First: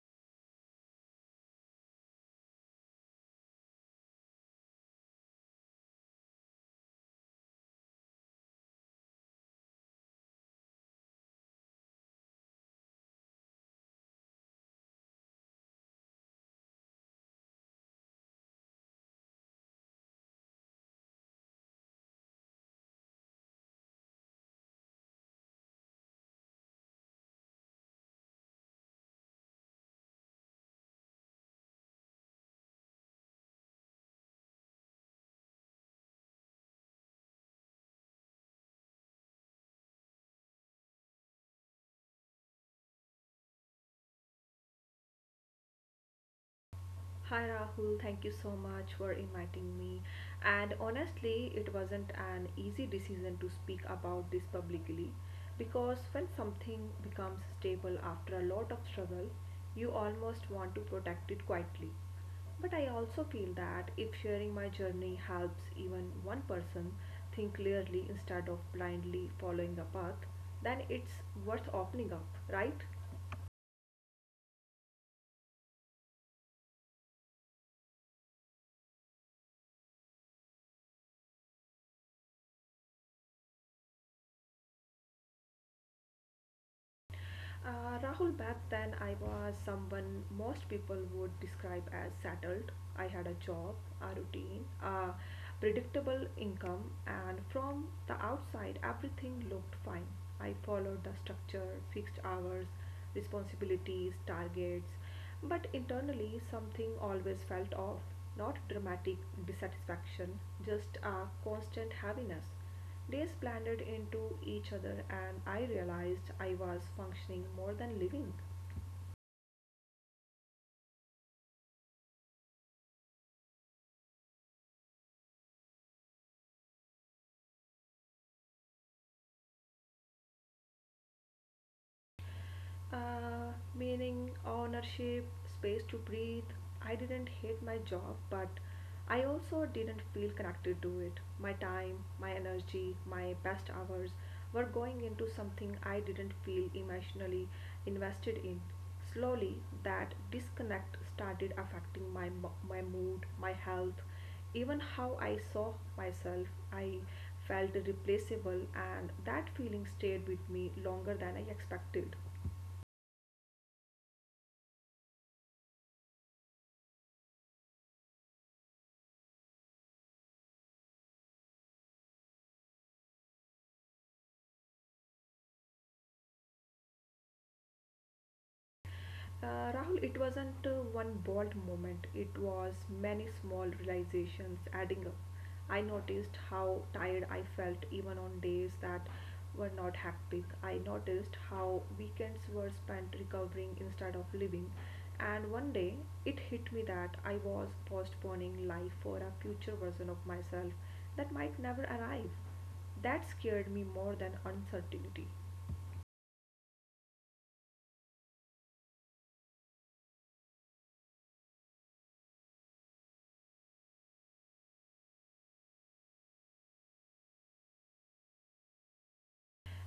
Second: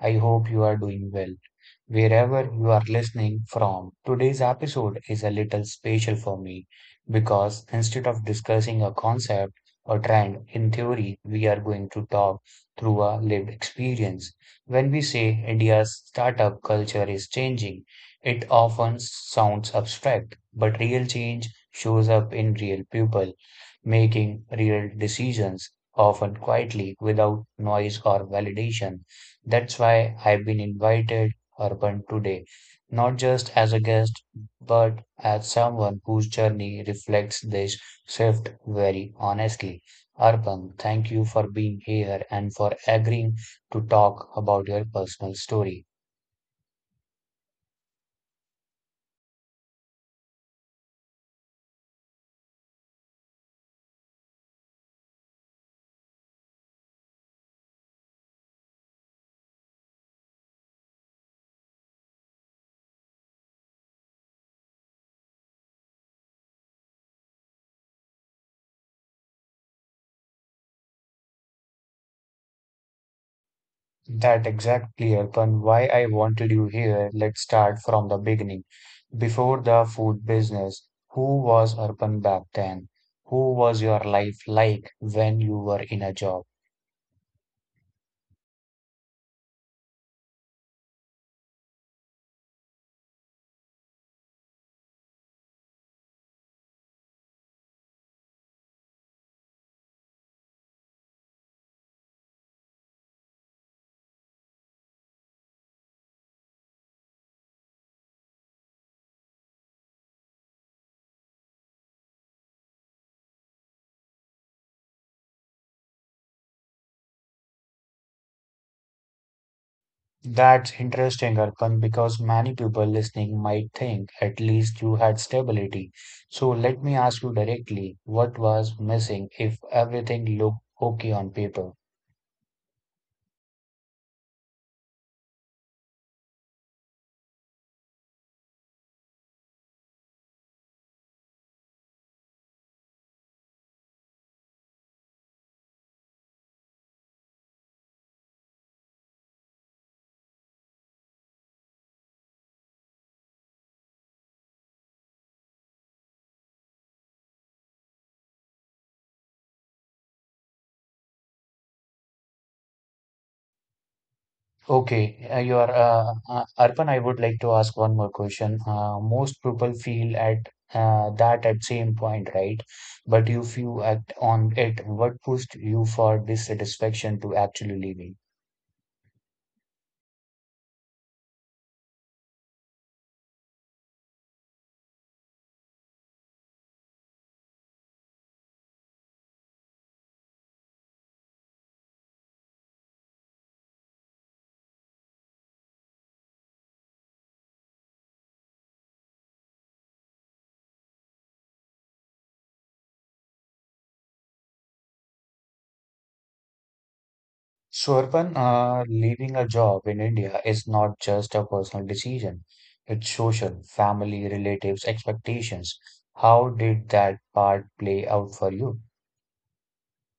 I hope you are doing well wherever you are listening from. Today's episode is a little special for me because instead of discussing a concept or trend in theory, we are going to talk through a lived experience. When we say India's startup culture is changing, it often sounds abstract, but real change shows up in real people making real decisions, often quietly without noise or validation. That's why I've been invited Urban today, not just as a guest, but as someone whose journey reflects this shift very honestly. Urban, thank you for being here and for agreeing to talk about your personal story. Hi Rahul, thank you so much for inviting me. And honestly, it wasn't an easy decision to speak about this publicly because when something becomes stable after a lot of struggle, you almost want to protect it quietly. But I also feel that if sharing my journey helps even one person think clearly instead of blindly following a path, then it's worth opening up, right? That exactly, Arpan, why I wanted you here. Let's start from the beginning. Before the food business, who was Arpan back then? Who was your life like when you were in a job? Rahul, back then I was someone most people would describe as settled. I had a job, a routine, a predictable income, and from the outside, everything looked fine. I followed the structure, fixed hours, responsibilities, targets, but internally, something always felt off. Not dramatic dissatisfaction, just a constant heaviness. Days blended into each other, and I realized I was functioning more than living. That's interesting, Arpan, because many people listening might think at least you had stability. So let me ask you directly, what was missing if everything looked okay on paper? Meaning, ownership, space to breathe. I didn't hate my job, but I also didn't feel connected to it. My time, my energy, my best hours were going into something I didn't feel emotionally invested in. Slowly, that disconnect started affecting my mood, my health, even how I saw myself. I felt replaceable, and that feeling stayed with me longer than I expected. Okay, you are Arpan. I would like to ask one more question. Most people feel at that at same point, right? But if you act on it, what pushed you for dissatisfaction to actually leaving? Rahul, it wasn't one bold moment, it was many small realizations adding up. I noticed how tired I felt even on days that were not hectic. I noticed how weekends were spent recovering instead of living. And one day it hit me that I was postponing life for a future version of myself that might never arrive. That scared me more than uncertainty. Shorpan, leaving a job in India is not just a personal decision. It's social, family, relatives, expectations. How did that part play out for you?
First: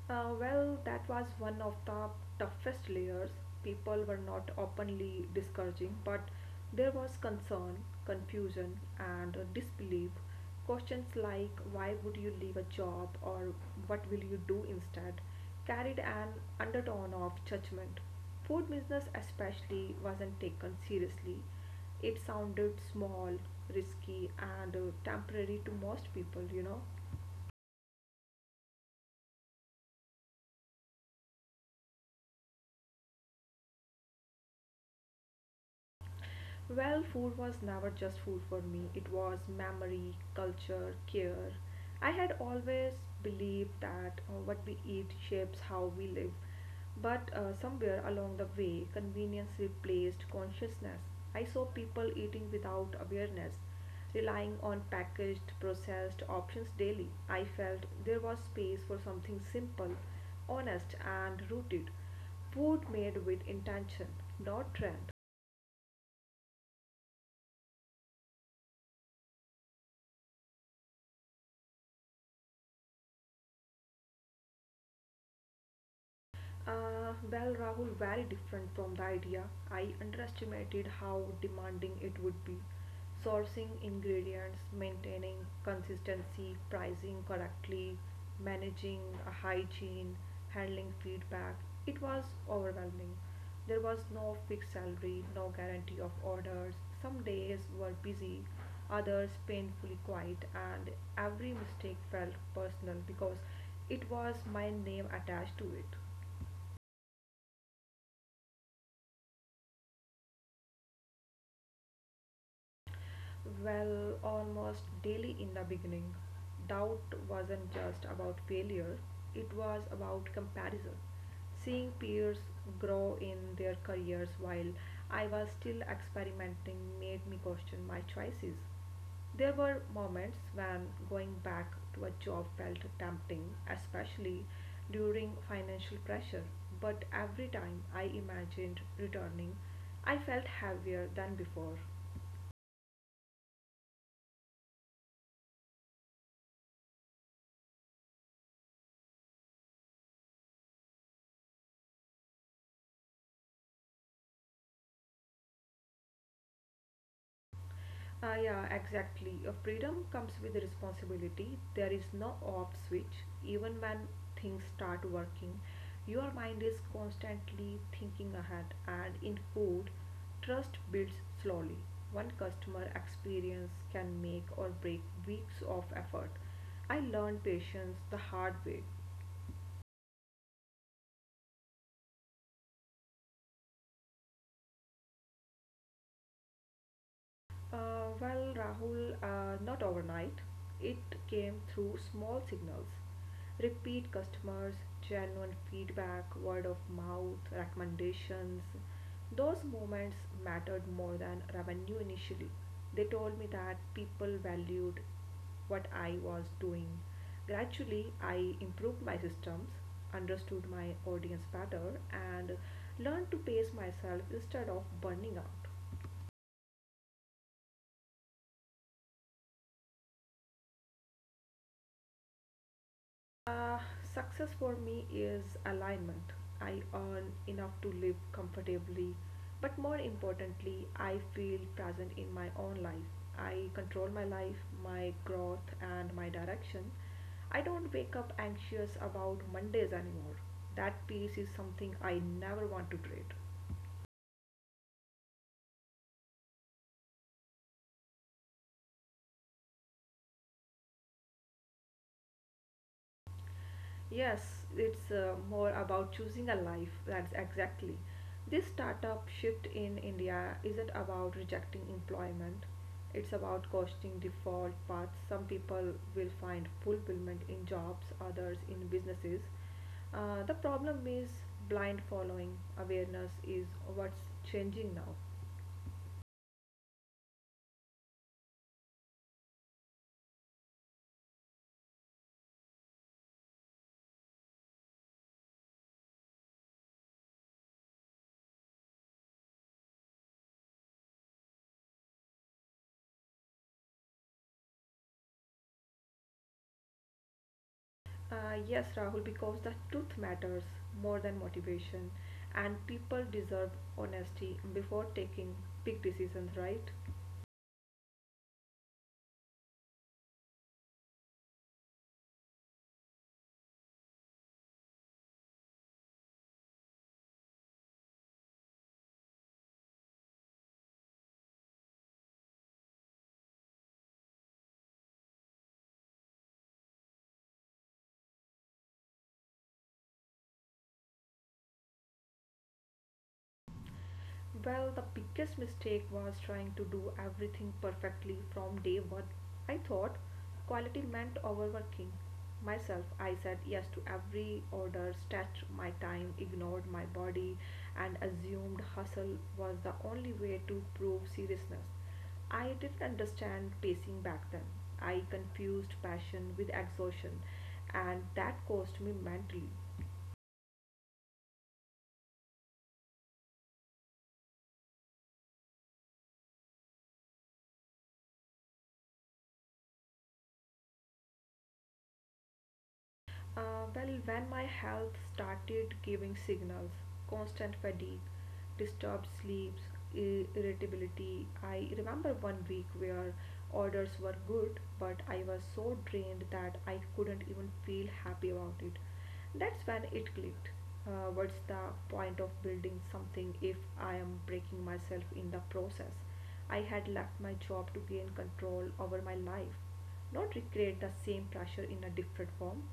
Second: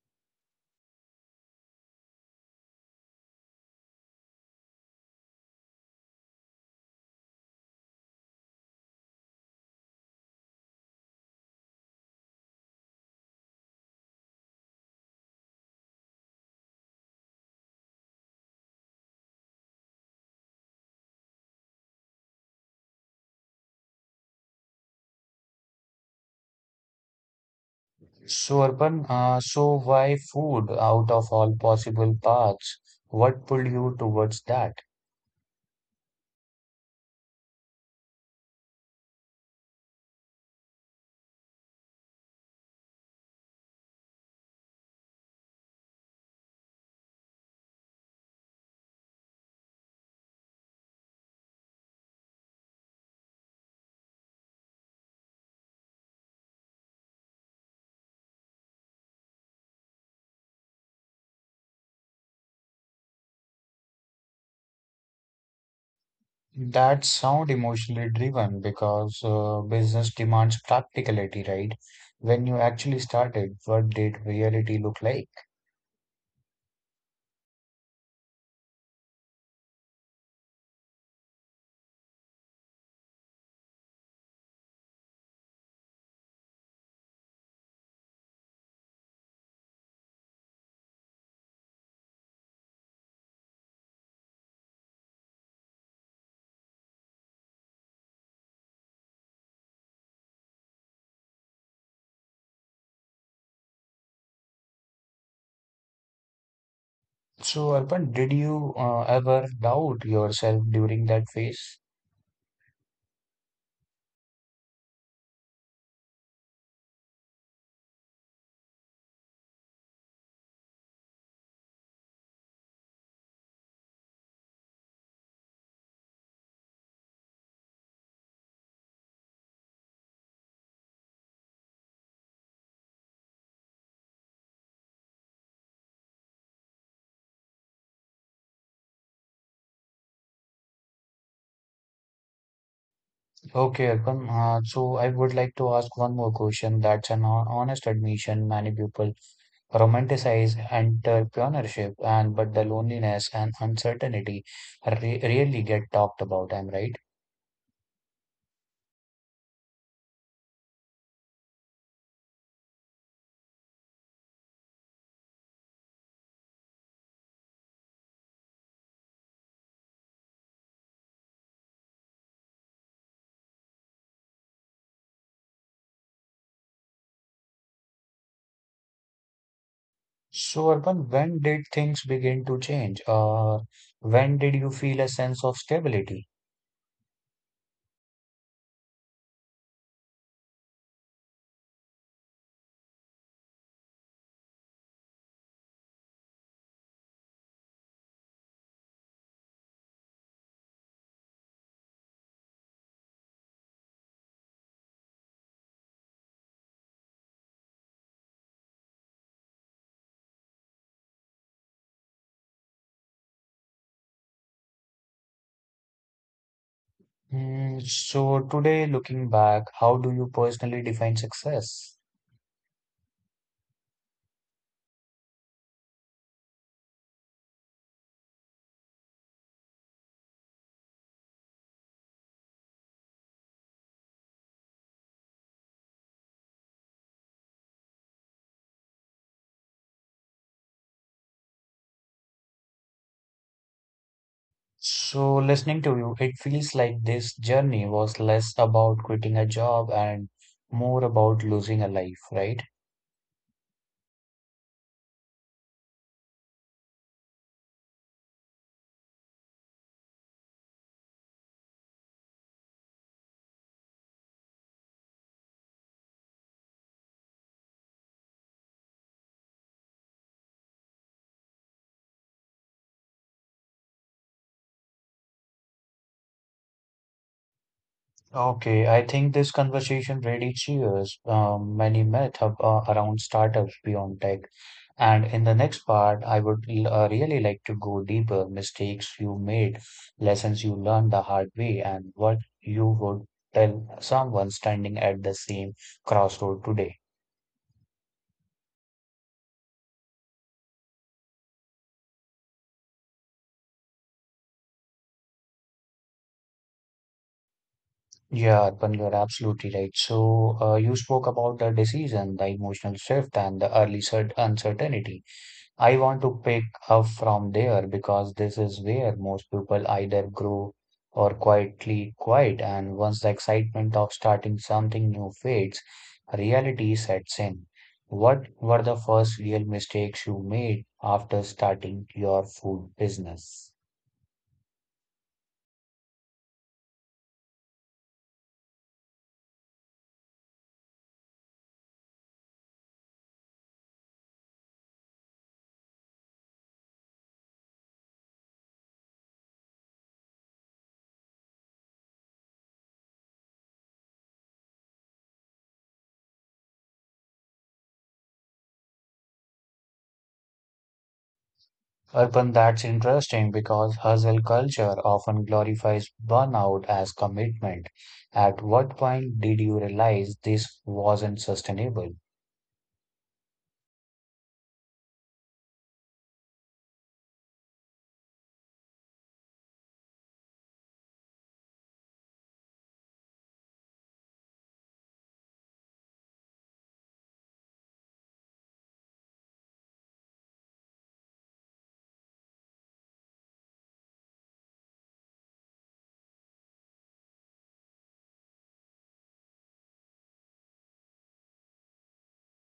Well, that was one of the toughest layers. People were not openly discouraging, but there was concern, confusion, and disbelief. Questions like why would you leave a job or what will you do instead carried an undertone of judgment. Food business, especially, wasn't taken seriously. It sounded small, risky, and temporary to most people, Shorpan, so why food out of all possible paths? What pulled you towards that? Well, food was never just food for me, it was memory, culture, care. I had always believed that what we eat shapes how we live, but somewhere along the way, convenience replaced consciousness. I saw people eating without awareness, relying on packaged, processed options daily. I felt there was space for something simple, honest, and rooted food made with intention, not trend. That sound emotionally driven because business demands practicality, right? When you actually started, what did reality look like? Well, Rahul, very different from the idea. I underestimated how demanding it would be. Sourcing ingredients, maintaining consistency, pricing correctly, managing hygiene, handling feedback. It was overwhelming. There was no fixed salary, no guarantee of orders. Some days were busy, others painfully quiet, and every mistake felt personal because it was my name attached to it. So, Arpan, did you ever doubt yourself during that phase? Well, almost daily in the beginning, doubt wasn't just about failure, it was about comparison. Seeing peers grow in their careers while I was still experimenting made me question my choices. There were moments when going back to a job felt tempting, especially during financial pressure, but every time I imagined returning, I felt heavier than before. Okay, Arpan. So, I would like to ask one more question. That's an honest admission. Many people romanticize entrepreneurship, and but the loneliness and uncertainty re really get talked about. I'm right. Yeah, exactly. Freedom comes with responsibility. There is no off switch. Even when things start working, your mind is constantly thinking ahead. And in code, trust builds slowly. One customer experience can make or break weeks of effort. I learned patience the hard way. So, Arpan, when did things begin to change? When did you feel a sense of stability? Well, Rahul, not overnight. It came through small signals. Repeat customers, genuine feedback, word of mouth, recommendations. Those moments mattered more than revenue initially. They told me that people valued what I was doing. Gradually, I improved my systems, understood my audience better, and learned to pace myself instead of burning out. Mm, so, today, looking back, how do you personally define success? Uh, Success for me is alignment. I earn enough to live comfortably, but more importantly, I feel present in my own life. I control my life, my growth, and my direction. I don't wake up anxious about Mondays anymore. That peace is something I never want to trade. So, listening to you, it feels like this journey was less about quitting a job and more about losing a life, right? Yes, it's more about choosing a life. That's exactly. This startup shift in India isn't about rejecting employment, it's about questioning default paths. Some people will find fulfillment in jobs, others in businesses. The problem is blind following. Awareness is what's changing now. Okay, I think this conversation really cheers many myths around startups beyond tech. And in the next part, I would really like to go deeper, mistakes you made, lessons you learned the hard way, and what you would tell someone standing at the same crossroad today. Yes, Rahul, because the truth matters more than motivation, and people deserve honesty before taking big decisions, right? Yeah, Arpan, you're absolutely right. So, you spoke about the decision, the emotional shift, and the early cert uncertainty. I want to pick up from there because this is where most people either grow or quietly quiet. And once the excitement of starting something new fades, reality sets in. What were the first real mistakes you made after starting your food business? Well, the biggest mistake was trying to do everything perfectly from day one. I thought quality meant overworking myself. I said yes to every order, stretched my time, ignored my body, and assumed hustle was the only way to prove seriousness. I didn't understand pacing back then. I confused passion with exhaustion, and that cost me mentally. Urban, that's interesting because hustle culture often glorifies burnout as commitment. At what point did you realize this wasn't sustainable? Uh, well, when my health started giving signals, constant fatigue, disturbed sleeps, irritability, I remember one week where orders were good, but I was so drained that I couldn't even feel happy about it. That's when it clicked. What's the point of building something if I am breaking myself in the process? I had left my job to gain control over my life, not recreate the same pressure in a different form.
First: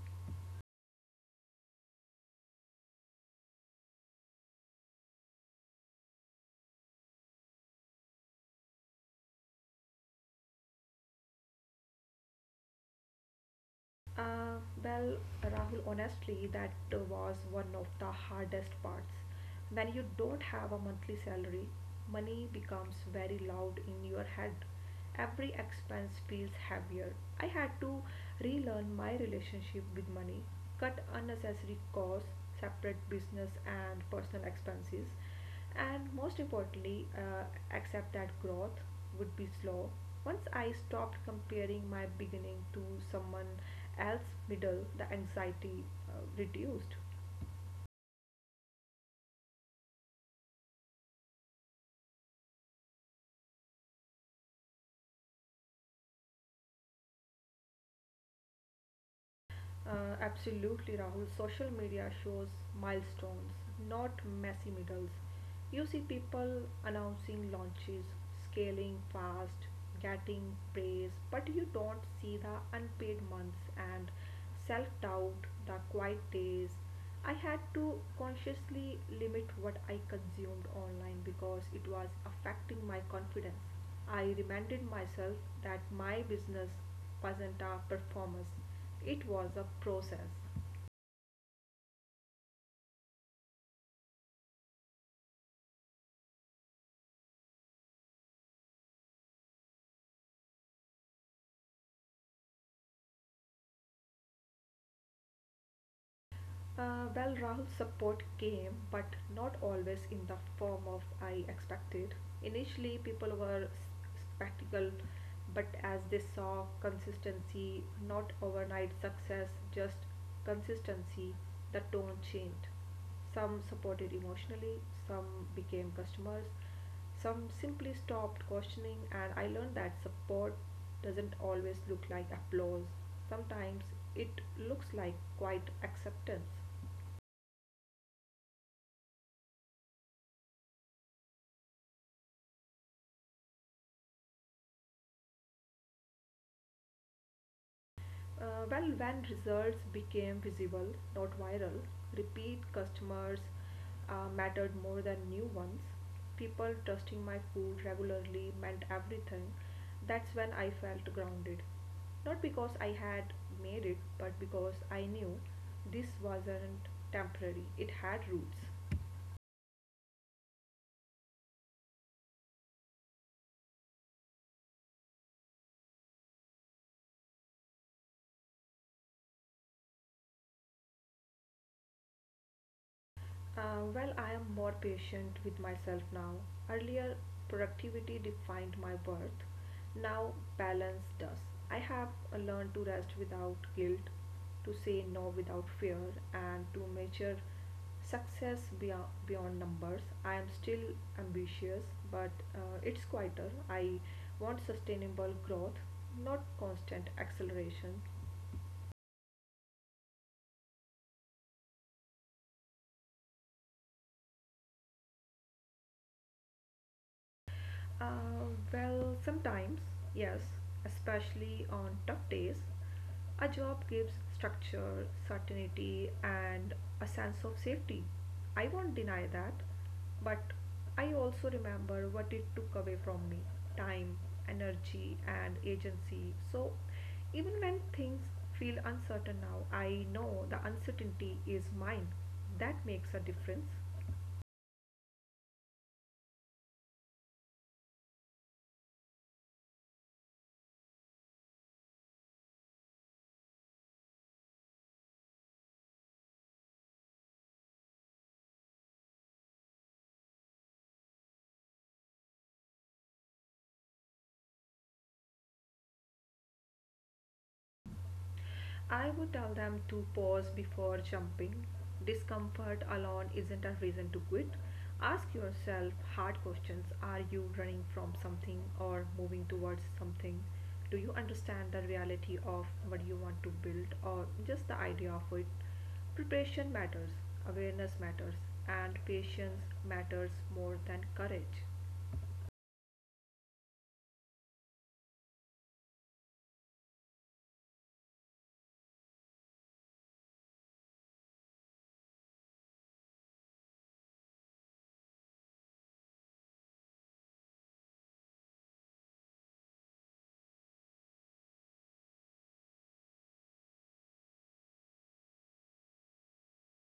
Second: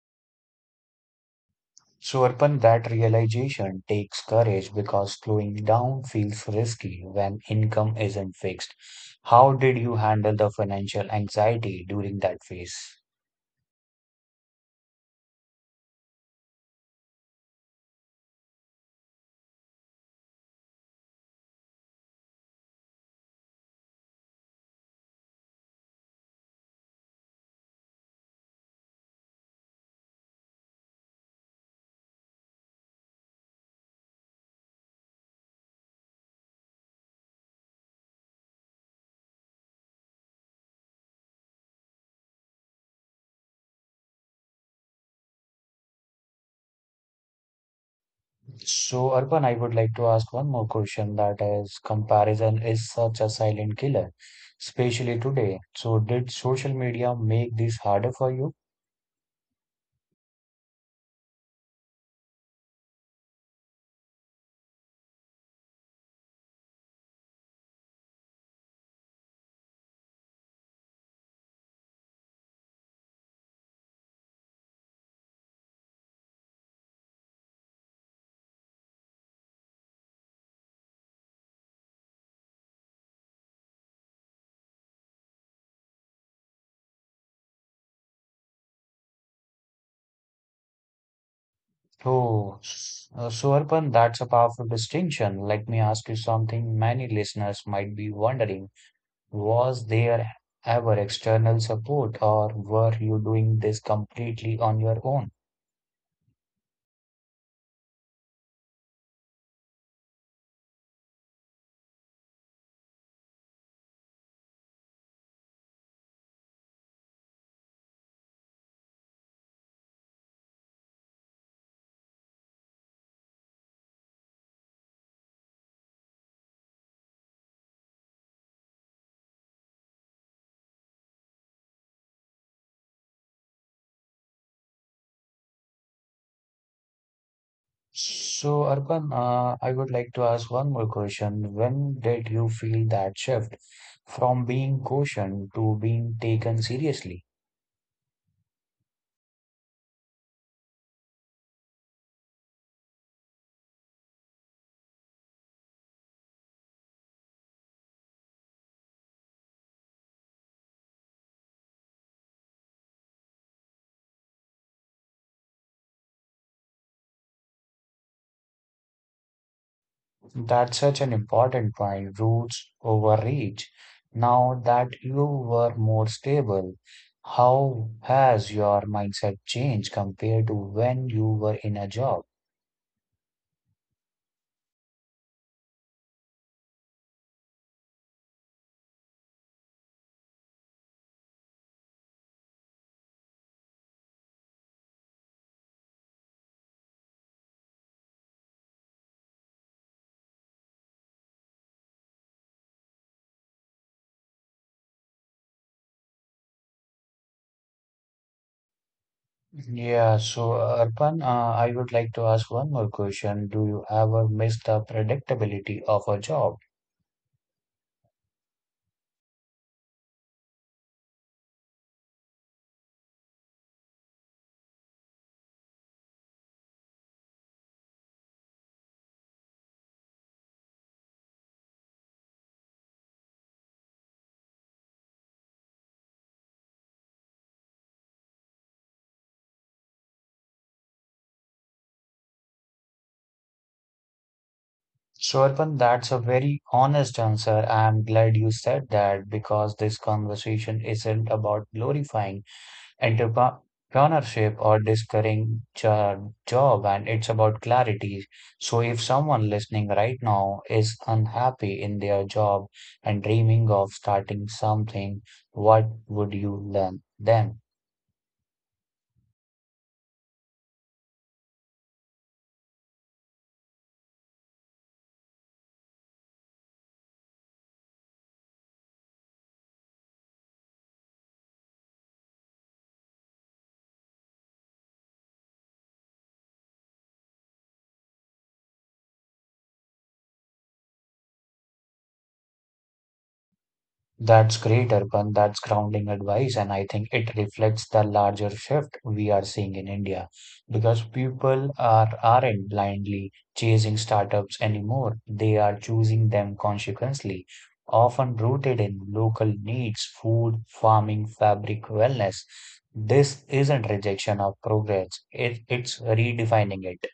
So, Urban, that realization takes courage because slowing down feels risky when income isn't fixed. How did you handle the financial anxiety during that phase? Uh, well, Rahul, honestly, that was one of the hardest parts. When you don't have a monthly salary, money becomes very loud in your head. Every expense feels heavier. I had to relearn my relationship with money, cut unnecessary costs, separate business and personal expenses. And most importantly, accept that growth would be slow. Once I stopped comparing my beginning to someone else's middle, the anxiety reduced. So, Arpan, I would like to ask one more question that is, comparison is such a silent killer, especially today. So, did social media make this harder for you? Absolutely, Rahul. Social media shows milestones, not messy middles. You see people announcing launches, scaling fast, getting praise, but you don't see the unpaid months and self doubt, the quiet days, I had to consciously limit what I consumed online because it was affecting my confidence. I reminded myself that my business wasn't a performance, it was a process. So, Arpan, that's a powerful distinction. Let me ask you something many listeners might be wondering. Was there ever external support, or were you doing this completely on your own? Well, Rahul's support came, but not always in the form of I expected. Initially, people were skeptical, but as they saw consistency, not overnight success, just consistency, the tone changed. Some supported emotionally, some became customers, some simply stopped questioning, and I learned that support doesn't always look like applause. Sometimes it looks like quiet acceptance. So, Arpan, I would like to ask one more question. When did you feel that shift from being cautioned to being taken seriously? Well, when results became visible, not viral, repeat customers mattered more than new ones. People trusting my food regularly meant everything. That's when I felt grounded. Not because I had made it, but because I knew this wasn't temporary, it had roots. That's such an important point, roots over reach. Now that you were more stable, how has your mindset changed compared to when you were in a job? Well, I am more patient with myself now. Earlier, productivity defined my worth. Now, balance does. I have learned to rest without guilt, to say no without fear, and to measure success beyond numbers. I am still ambitious, but it's quieter. I want sustainable growth, not constant acceleration. Yeah, so Arpan, I would like to ask one more question. Do you ever miss the predictability of a job? Uh, well, sometimes, yes, especially on tough days, a job gives structure, certainty, and a sense of safety. I won't deny that, but I also remember what it took away from me time, energy, and agency. So, even when things feel uncertain now, I know the uncertainty is mine. That makes a difference. Swarpan, that's a very honest answer. I'm glad you said that because this conversation isn't about glorifying entrepreneurship or discouraging job, and it's about clarity. So if someone listening right now is unhappy in their job and dreaming of starting something, what would you learn then? I would tell them to pause before jumping. Discomfort alone isn't a reason to quit. Ask yourself hard questions. Are you running from something or moving towards something? Do you understand the reality of what you want to build or just the idea of it? Preparation matters, awareness matters, and patience matters more than courage. That's great, Arpan. That's grounding advice. And I think it reflects the larger shift we are seeing in India because aren't blindly chasing startups anymore. They are choosing them consequently, often rooted in local needs, food, farming, fabric, wellness. This isn't rejection of progress. It's redefining it.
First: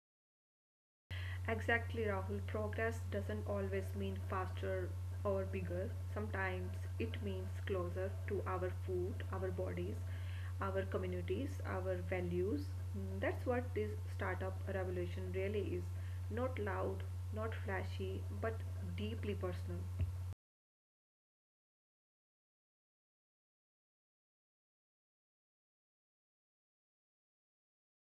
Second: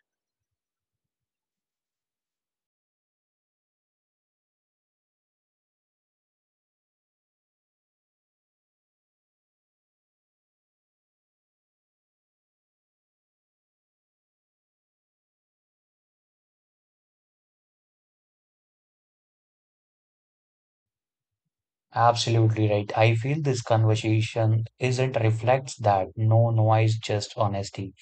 Exactly, Rahul. Progress doesn't always mean faster or bigger. Sometimes it means closer to our food, our bodies, our communities, our values. Mm, that's what this startup revolution really is. Not loud, not flashy, but deeply personal. Absolutely right. I feel this conversation isn't reflects that. No noise, just honesty.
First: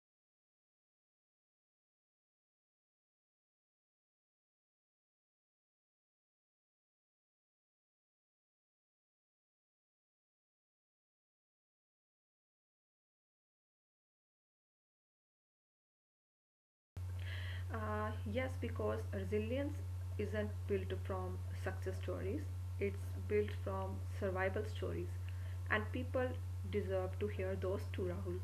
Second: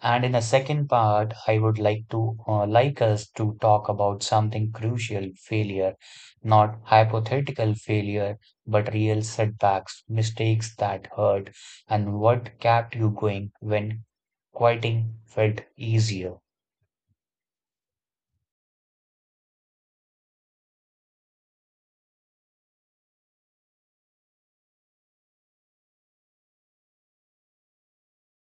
And in the second part, I would like to like us to talk about something crucial failure, not hypothetical failure, but real setbacks, mistakes that hurt, and what kept you going when quitting felt easier. Yes, because resilience isn't built from success stories, it's built from survival stories, and people deserve to hear those too, Rahul.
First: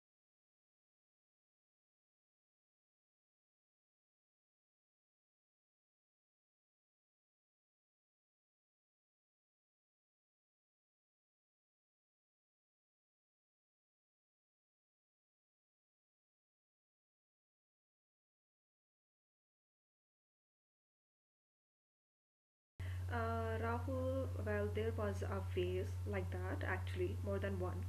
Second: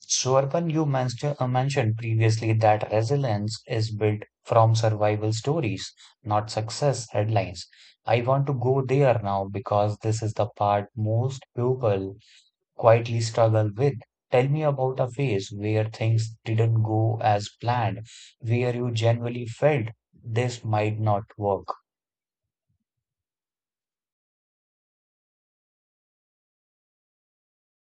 So, Arpan, you mentioned previously that resilience is built from survival stories, not success headlines. I want to go there now because this is the part most people quietly struggle with. Tell me about a phase where things didn't go as planned, where you genuinely felt this might not work. Rahul, well, there was a phase like that, actually, more than one.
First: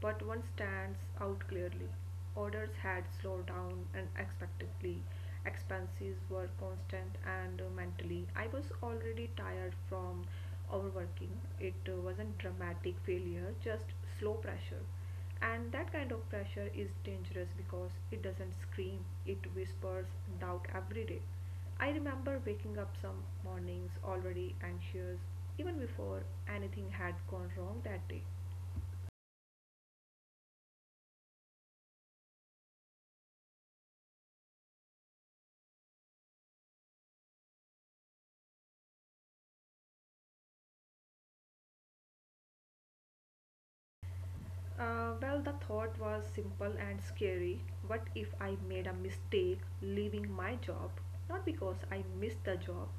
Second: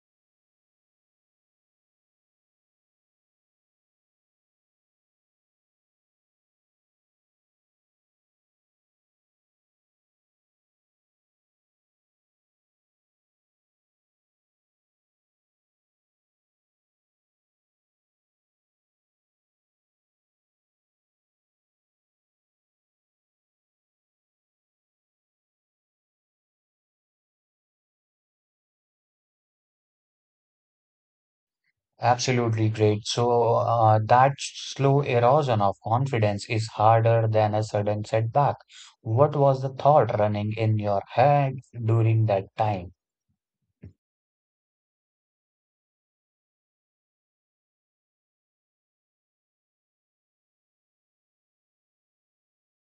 But one stands out clearly. Orders had slowed down unexpectedly. Expenses were constant and mentally. I was already tired from overworking. It wasn't dramatic failure, just slow pressure. And that kind of pressure is dangerous because it doesn't scream, it whispers doubt every day. I remember waking up some mornings already anxious, even before anything had gone wrong that day. Absolutely great. So, that slow erosion of confidence is harder than a sudden setback. What was the thought running in your head during that time? Well, the thought was simple and scary. What if I made a mistake leaving my job? Not because I missed the job,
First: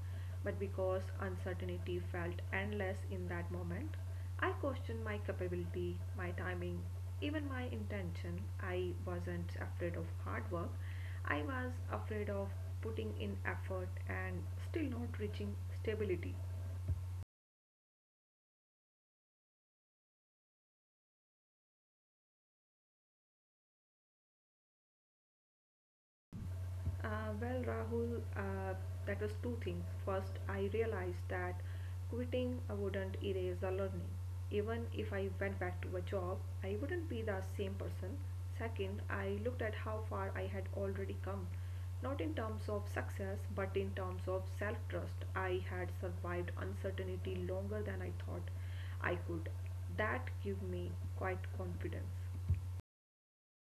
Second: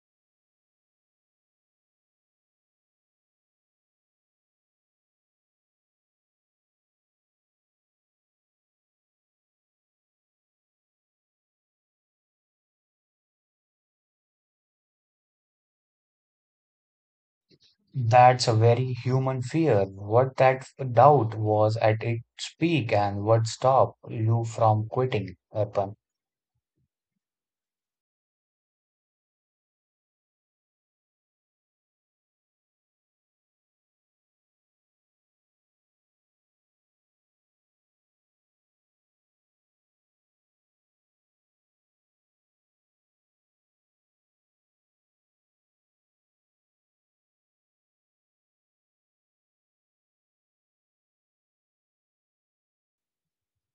but because uncertainty felt endless in that moment. I questioned my capability, my timing, even my intention. I wasn't afraid of hard work. I was afraid of putting in effort and still not reaching stability. That's a very human fear. What that doubt was at its peak and what stopped you from quitting, Arpan. Well, Rahul, that was two things. First, I realized that quitting wouldn't erase the learning. Even if I went back to a job, I wouldn't be the same person. Second, I looked at how far I had already come, not in terms of success, but in terms of self trust. I had survived uncertainty longer than I thought I could. That gave me quite confidence.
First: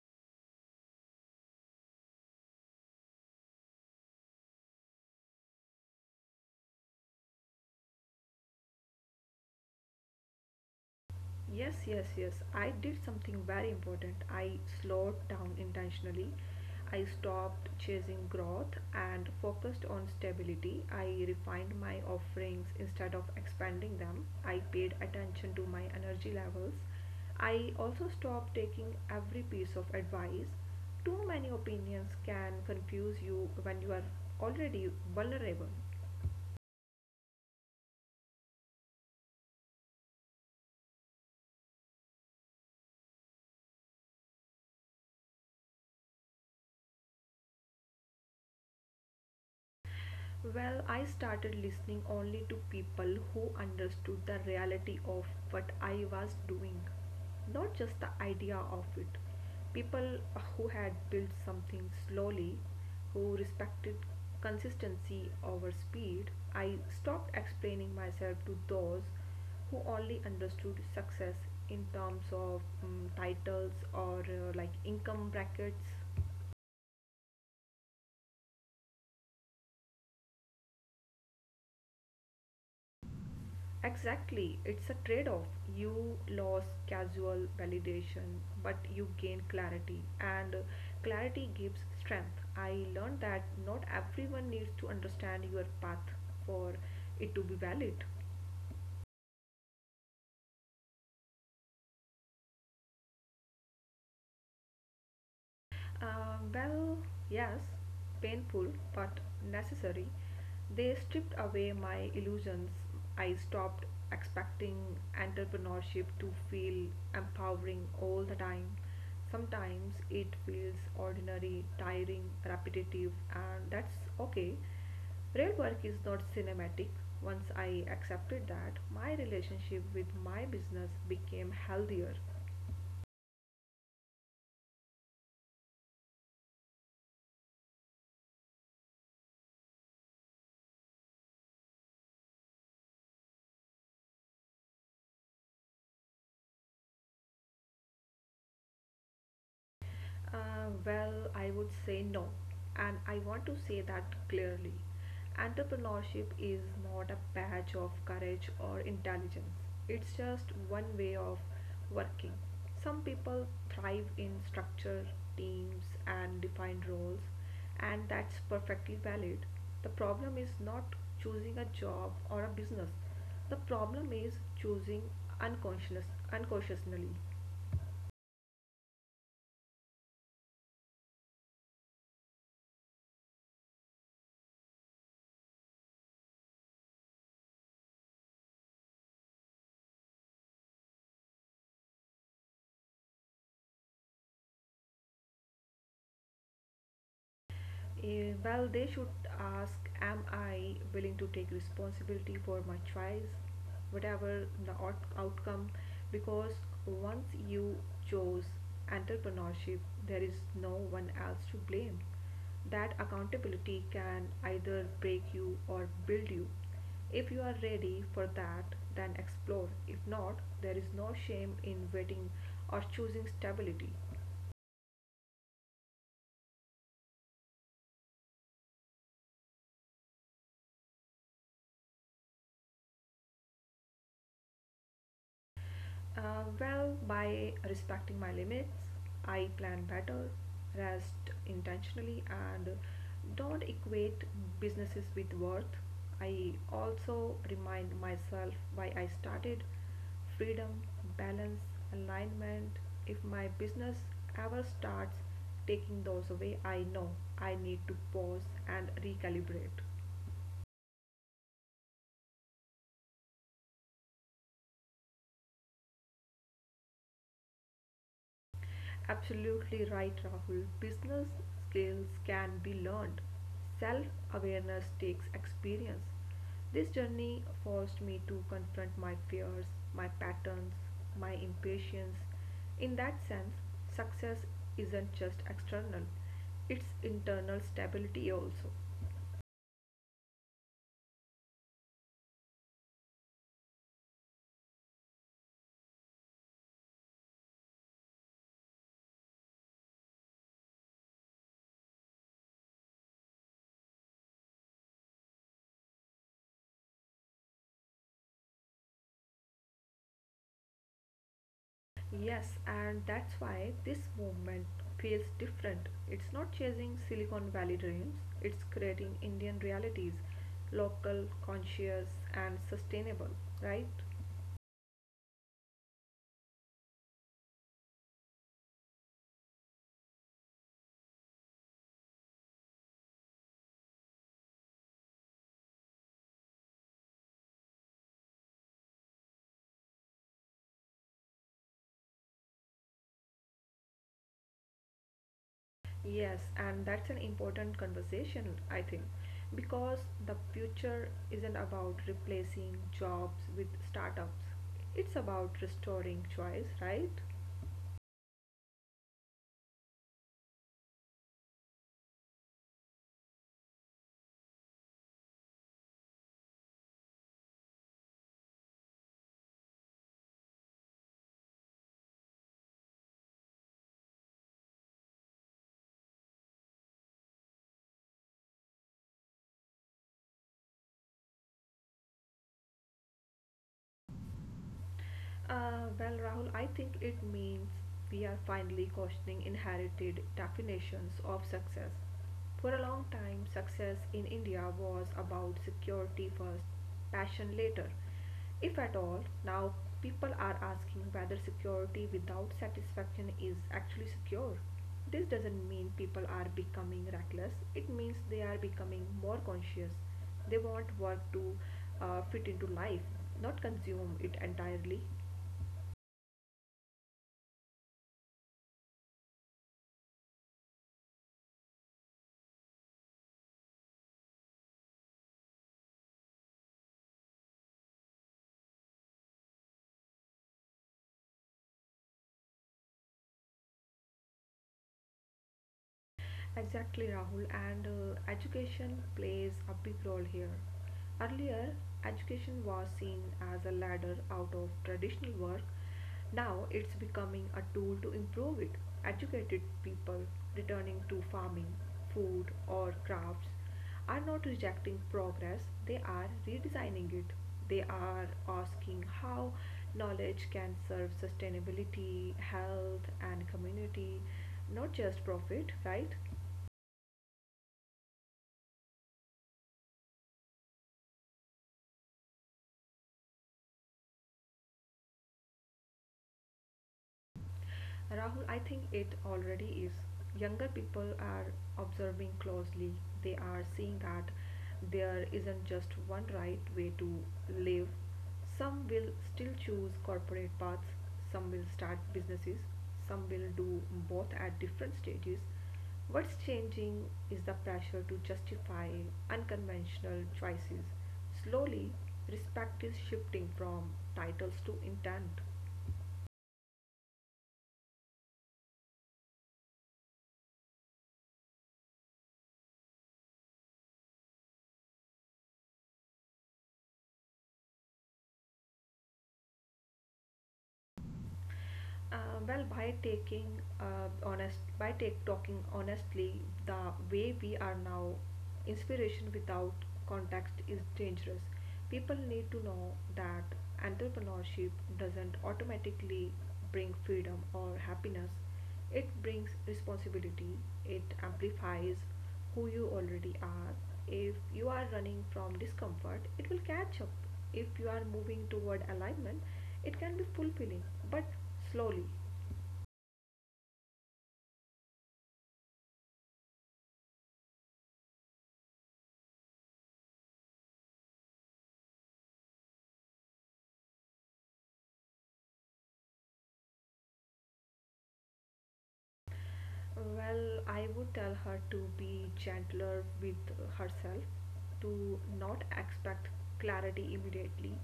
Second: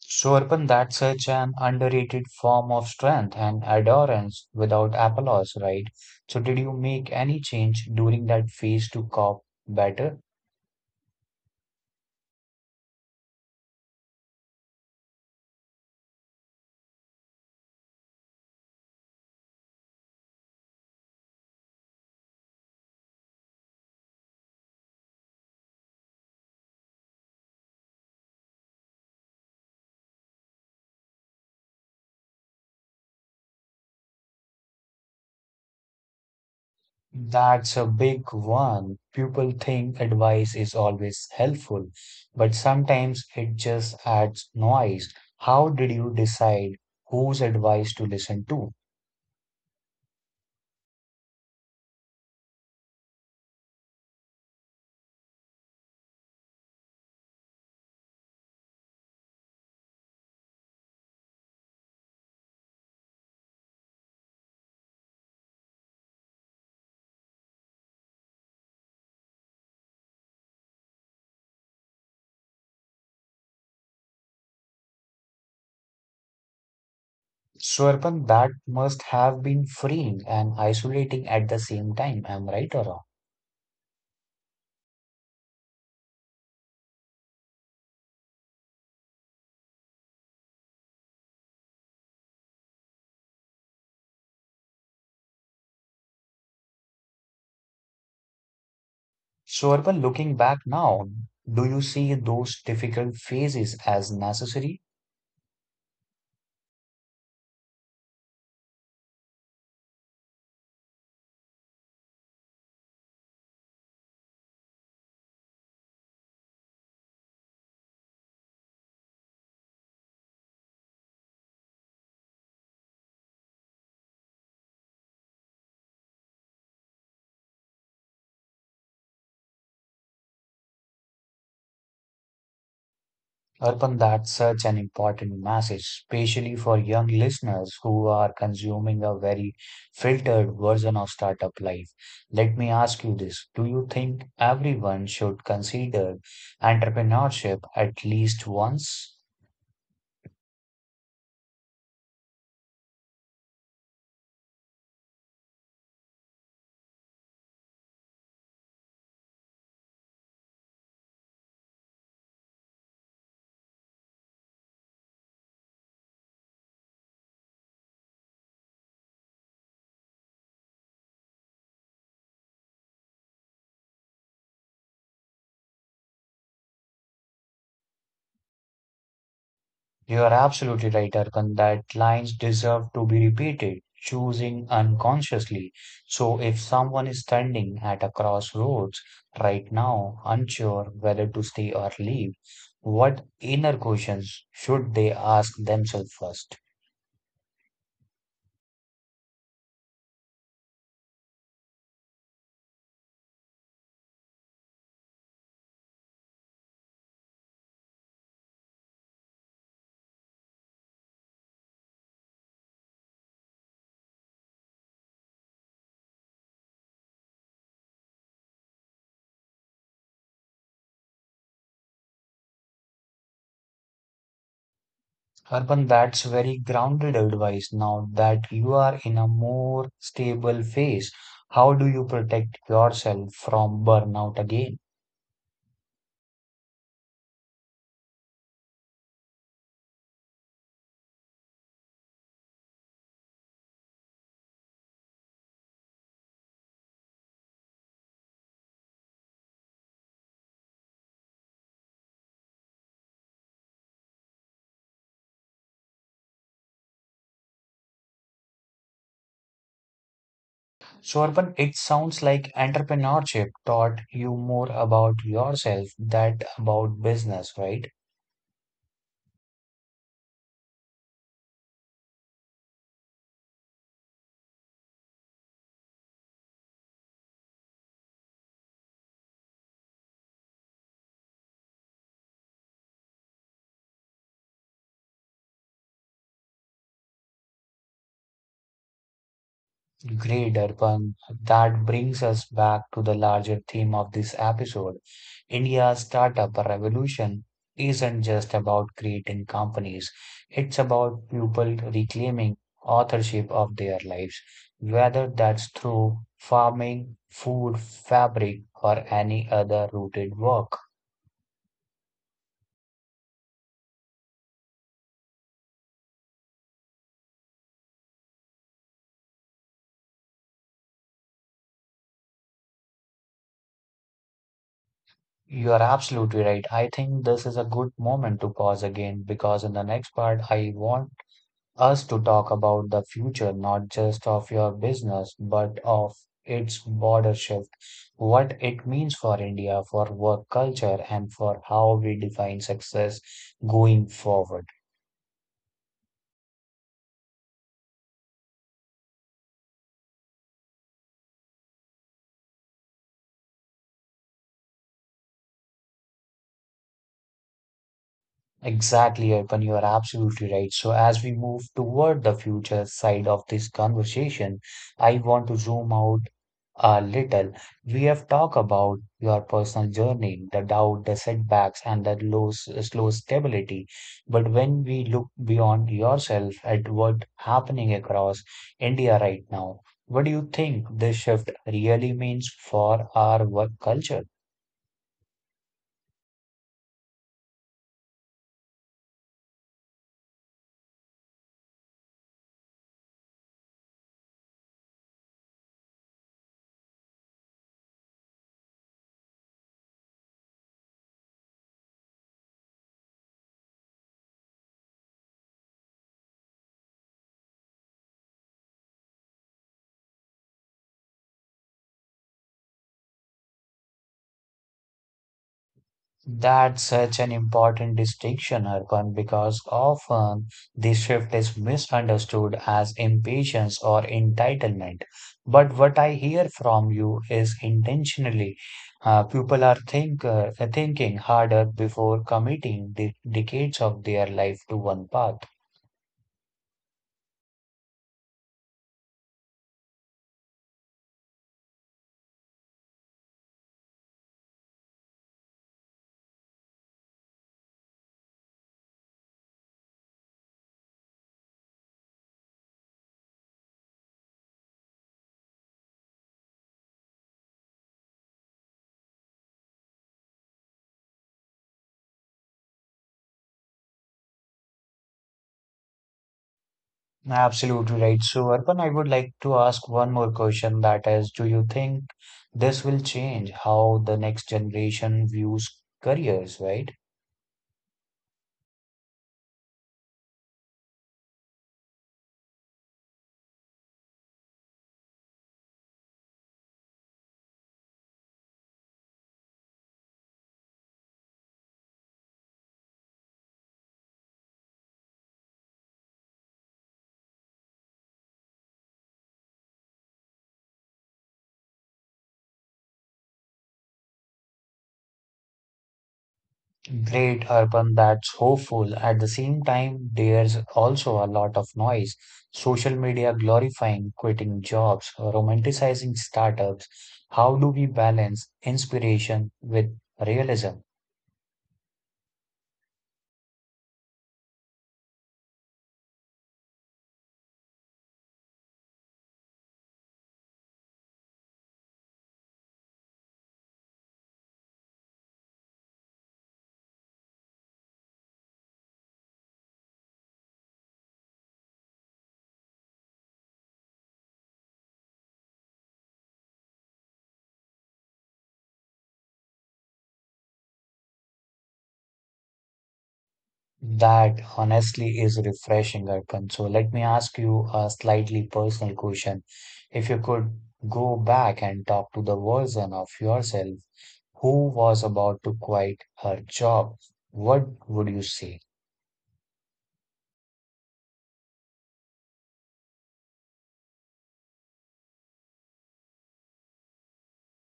So, Arpan, that's such an underrated form of strength and endurance without applause, right? So, did you make any change during that phase to cope better? Yes, yes, yes. I did something very important. I slowed down intentionally. I stopped chasing growth and focused on stability. I refined my offerings instead of expanding them. I paid attention to my energy levels. I also stopped taking every piece of advice. Too many opinions can confuse you when you are already vulnerable. That's a big one. People think advice is always helpful, but sometimes it just adds noise. How did you decide whose advice to listen to? Well, I started listening only to people who understood the reality of what I was doing, not just the idea of it. People who had built something slowly, who respected consistency over speed. I stopped explaining myself to those who only understood success in terms of titles or like income brackets. Swarpan, that must have been freeing and isolating at the same time. Am I right or wrong? Exactly, it's a trade off. You lose casual validation, but you gain clarity, and clarity gives strength. I learned that not everyone needs to understand your path for it to be valid. Swarpan, looking back now, do you see those difficult phases as necessary? Uh, well, yes, painful but necessary. They stripped away my illusions. I stopped expecting entrepreneurship to feel empowering all the time. Sometimes it feels ordinary, tiring, repetitive, and that's okay. Real work is not cinematic. Once I accepted that, my relationship with my business became healthier. Urban, that's such an important message, especially for young listeners who are consuming a very filtered version of startup life. Let me ask you this. Do you think everyone should consider entrepreneurship at least once? I would say no. And I want to say that clearly. Entrepreneurship is not a badge of courage or intelligence, it's just one way of working. Some people thrive in structure, teams, and defined roles, and that's perfectly valid. The problem is not choosing a job or a business, the problem is choosing unconscious, unconsciously. You are absolutely right, Arkan, that lines deserve to be repeated, choosing unconsciously. So if someone is standing at a crossroads right now, unsure whether to stay or leave, what inner questions should they ask themselves first? They should ask, am I willing to take responsibility for my choice, whatever the outcome? Because once you chose entrepreneurship, there is no one else to blame. That accountability can either break you or build you. If you are ready for that, then explore. If not, there is no shame in waiting or choosing stability. Arpan, that's very grounded advice now that you are in a more stable phase. How do you protect yourself from burnout again? By respecting my limits, I plan better, rest intentionally, and don't equate businesses with worth. I also remind myself why I started freedom, balance, alignment. If my business ever starts taking those away, I know I need to pause and recalibrate. Shorban, it sounds like entrepreneurship taught you more about yourself than about business, right? Absolutely right, Rahul. Business skills can be learned. Self awareness takes experience. This journey forced me to confront my fears, my patterns, my impatience. In that sense, success isn't just external, it's internal stability also. Great, Arpan. That brings us back to the larger theme of this episode. India's startup revolution isn't just about creating companies, it's about people reclaiming authorship of their lives, whether that's through farming, food, fabric, or any other rooted work. Yes, and that's why this movement feels different. It's not chasing Silicon Valley dreams, it's creating Indian realities, local, conscious, and sustainable, right? You are absolutely right. I think this is a good moment to pause again because in the next part, I want us to talk about the future, not just of your business, but of its border shift, what it means for India, for work culture, and for how we define success going forward. Yes, and that's an important conversation, I think, because the future isn't about replacing jobs with startups, it's about restoring choice, right? Exactly, Arpan, you are absolutely right. So, as we move toward the future side of this conversation, I want to zoom out a little. We have talked about your personal journey, the doubt, the setbacks, and the low, slow stability. But when we look beyond yourself at what happening across India right now, what do you think this shift really means for our work culture? Rahul, I think it means we are finally questioning inherited definitions of success. For a long time, success in India was about security first, passion later. If at all, now people are asking whether security without satisfaction is actually secure. This doesn't mean people are becoming reckless, it means they are becoming more conscious. They want work to fit into life, not consume it entirely. That's such an important distinction, Arpan, because often the shift is misunderstood as impatience or entitlement. But what I hear from you is intentionally, people are thinking harder before committing the decades of their life to one path. Exactly, Rahul, and education plays a big role here. Earlier, education was seen as a ladder out of traditional work. Now it's becoming a tool to improve it. Educated people returning to farming, food, or crafts are not rejecting progress, they are redesigning it. They are asking how knowledge can serve sustainability, health, and community, not just profit, right? Absolutely right. So, Arpan, I would like to ask one more question that is, do you think this will change how the next generation views careers, right? Rahul, I think it already is. Younger people are observing closely. They are seeing that there isn't just one right way to live. Some will still choose corporate paths, some will start businesses, some will do both at different stages. What's changing is the pressure to justify unconventional choices. Slowly, respect is shifting from titles to intent. Great, urban, that's hopeful. At the same time, there's also a lot of noise. Social media glorifying quitting jobs, romanticizing startups. How do we balance inspiration with realism? By taking honest, by take talking honestly, the way we are now, inspiration without context is dangerous. People need to know that entrepreneurship doesn't automatically bring freedom or happiness. It brings responsibility. It amplifies who you already are. If you are running from discomfort, it will catch up. If you are moving toward alignment, it can be fulfilling, but slowly. That honestly is refreshing, Arpan. So let me ask you a slightly personal question. If you could go back and talk to the version of yourself who was about to quit her job, what would you say? Well, I would tell her to be gentler with herself, to not expect clarity immediately,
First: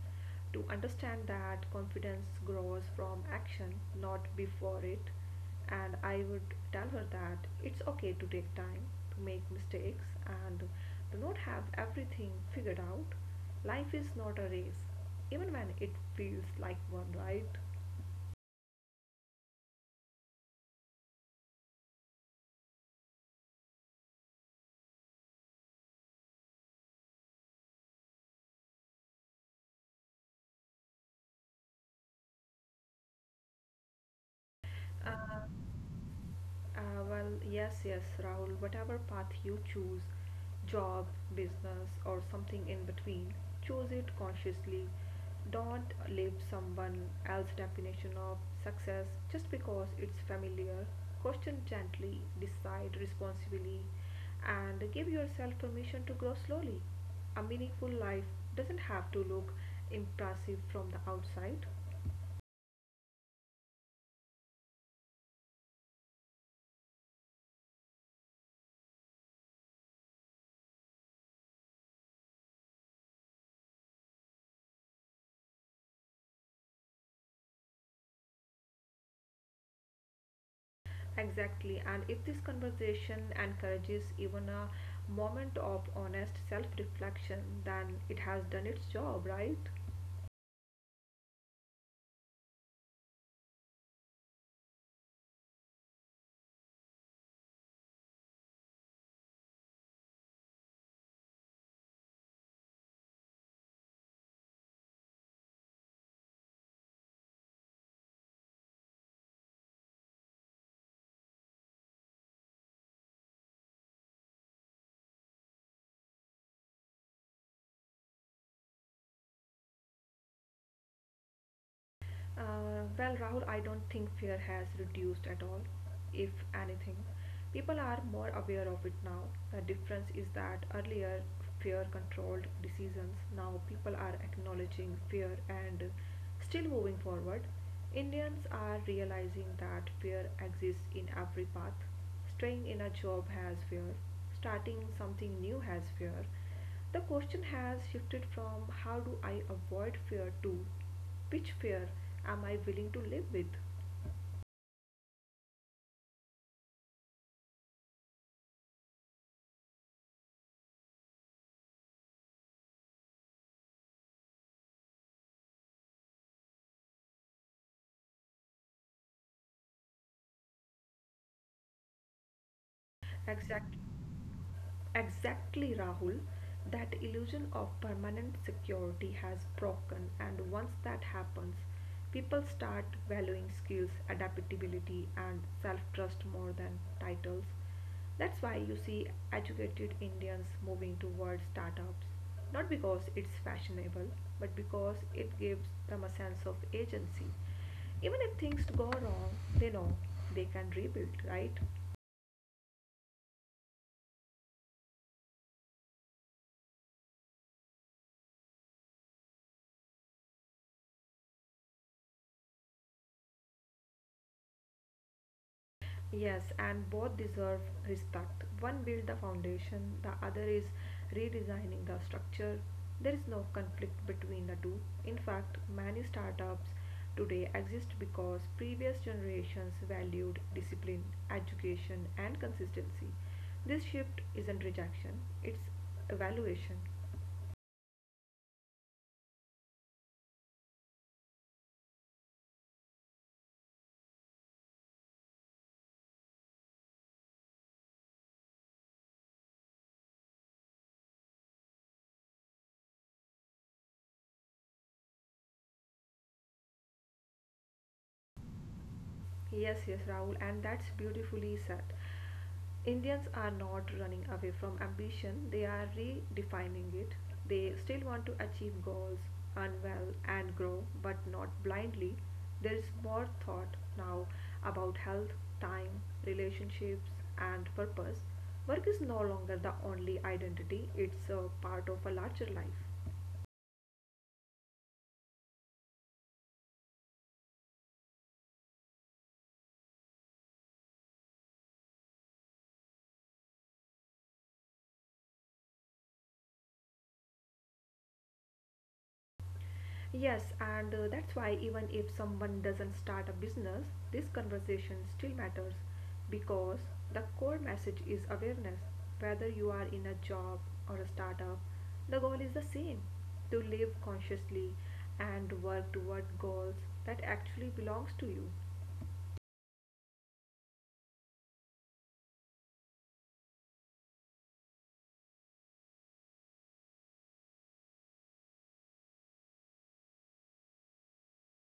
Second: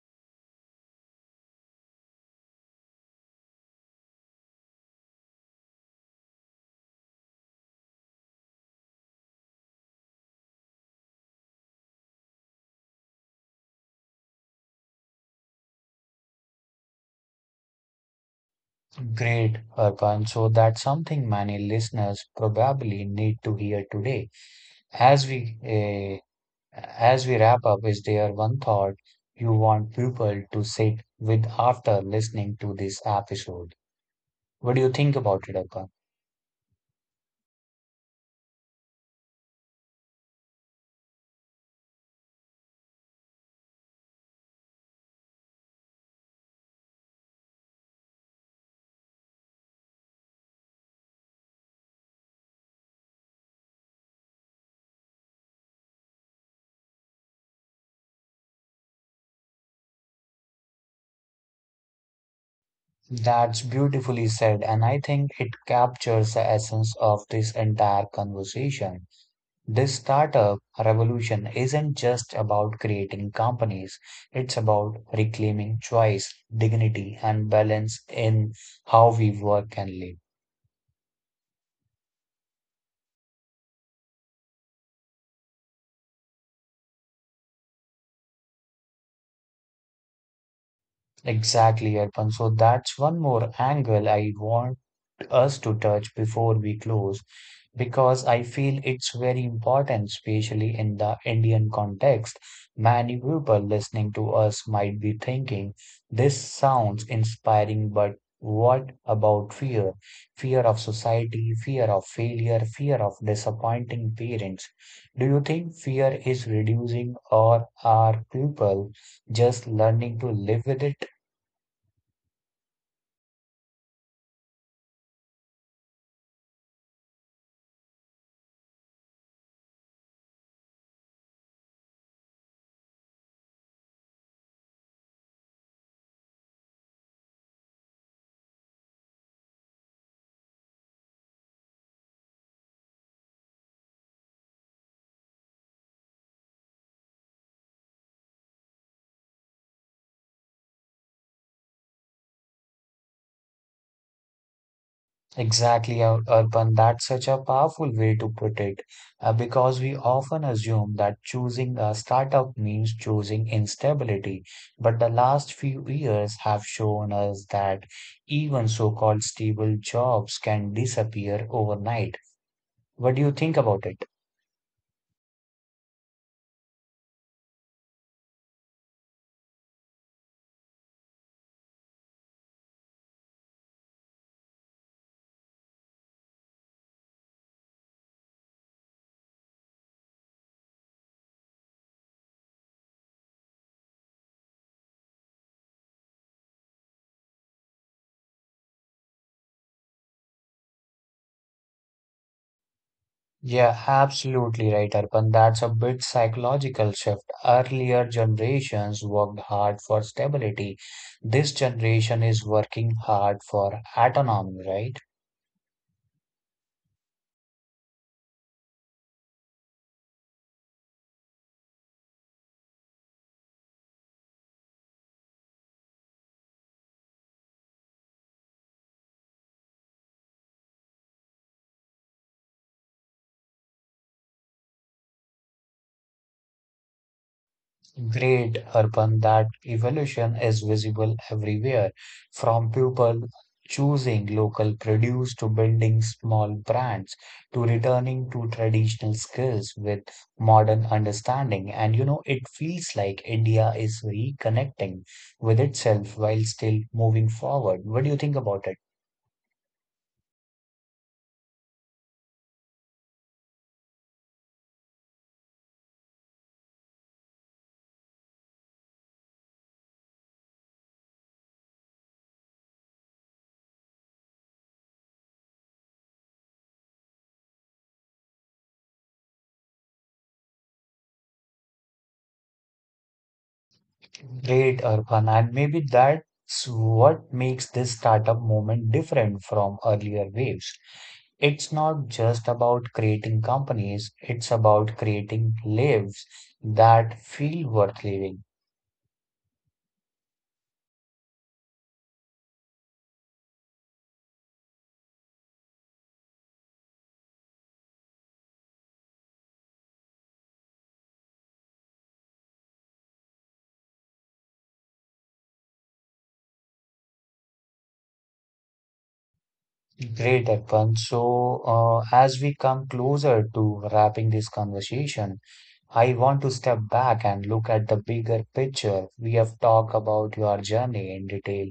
to understand that confidence grows from action, not before it. And I would tell her that it's okay to take time, to make mistakes, and to not have everything figured out. Life is not a race, even when it feels like one, right? Great, Arpan. So that's something many listeners probably need to hear today. As we eh, as we wrap up, is there one thought you want people to sit with after listening to this episode? What do you think Uh, about it, Arpan? Yes, yes, Rahul. Whatever path you choose, job, business, or something in between, choose it consciously. Don't live someone else's definition of success just because it's familiar. Question gently, decide responsibly, and give yourself permission to grow slowly. A meaningful life doesn't have to look impressive from the outside. That's beautifully said, and I think it captures the essence of this entire conversation. This startup revolution isn't just about creating companies, it's about reclaiming choice, dignity, and balance in how we work and live. Exactly, and if this conversation encourages even a moment of honest self reflection, then it has done its job, right? Exactly, Arpan. So that's one more angle I want us to touch before we close because I feel it's very important, especially in the Indian context. Many people listening to us might be thinking, this sounds inspiring, but what about fear? Fear of society, fear of failure, fear of disappointing parents. Do you think fear is reducing or are people just learning to live with it? Rahul, I don't think fear has reduced at all, if anything. People are more aware of it now. The difference is that earlier fear controlled decisions, now people are acknowledging fear and still moving forward. Indians are realizing that fear exists in every path. Staying in a job has fear, starting something new has fear. The question has shifted from how do I avoid fear to which fear am I willing to live with? Exactly, Arpan. That's such a powerful way to put it, because we often assume that choosing a startup means choosing instability. But the last few years have shown us that even so-called stable jobs can disappear overnight. What do you think about Exactly. it? Exactly, Rahul. That illusion of permanent security has broken, and once that happens, people start valuing skills, adaptability, and self trust more than titles. That's why you see educated Indians moving towards startups, not because it's fashionable, but because it gives them a sense of agency. Even if things go wrong, they know they can rebuild, right? Yeah, absolutely right, Arpan. That's a big psychological shift. Earlier generations worked hard for stability. This generation is working hard for autonomy, right? Yes, and both deserve respect. One built the foundation, the other is redesigning the structure. There is no conflict between the two. In fact, many startups today exist because previous generations valued discipline, education, and consistency. This shift isn't rejection, it's evaluation. Great, Arpan, that evolution is visible everywhere, from people choosing local produce to building small brands to returning to traditional skills with modern understanding. And you know, it feels like India is reconnecting with itself while still moving forward. What do you think about it? Yes, yes, Rahul, and that's beautifully said. Indians are not running away from ambition, they are redefining it. They still want to achieve goals, earn well, and grow, but not blindly. There is more thought now about health, time, relationships, and purpose. Work is no longer the only identity, it's a part of a larger life. Great, Arfan, and maybe that's what makes this startup moment different from earlier waves. It's not just about creating companies, it's about creating lives that feel worth living. Yes, and that's why even if someone doesn't start a business, this conversation still matters because the core message is awareness. Whether you are in a job or a startup, the goal is the same to live consciously and work toward goals that actually belongs to you. Great, Arfan. So, as we come closer to wrapping this conversation, I want to step back and look at the bigger picture. We have talked about your journey in detail,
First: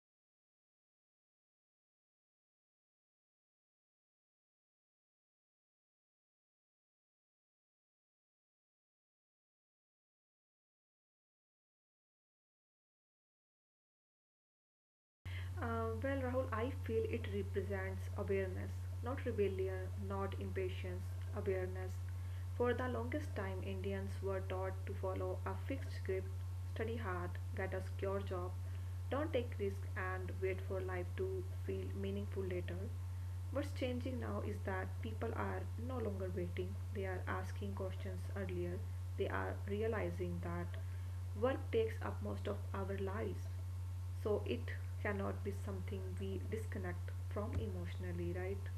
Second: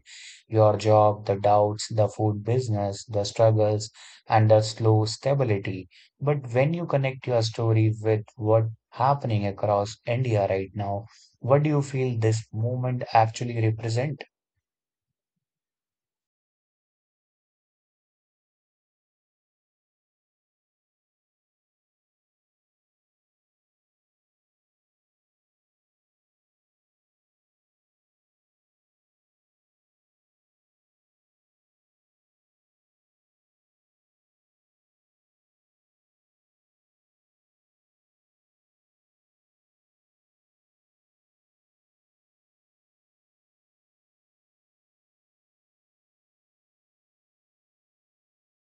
your job, the doubts, the food business, the struggles, and the slow stability. But when you connect your story with what happening across India right now, what do you feel this movement actually represent? Rahul, I feel it represents awareness, not rebellion, not impatience, awareness. For the longest time, Indians were taught to follow a fixed script study hard, get a secure job, don't take risks, and wait for life to feel meaningful later. What's changing now is that people are no longer waiting, they are asking questions earlier, they are realizing that work takes up most of our lives so it cannot be something we disconnect from emotionally, right?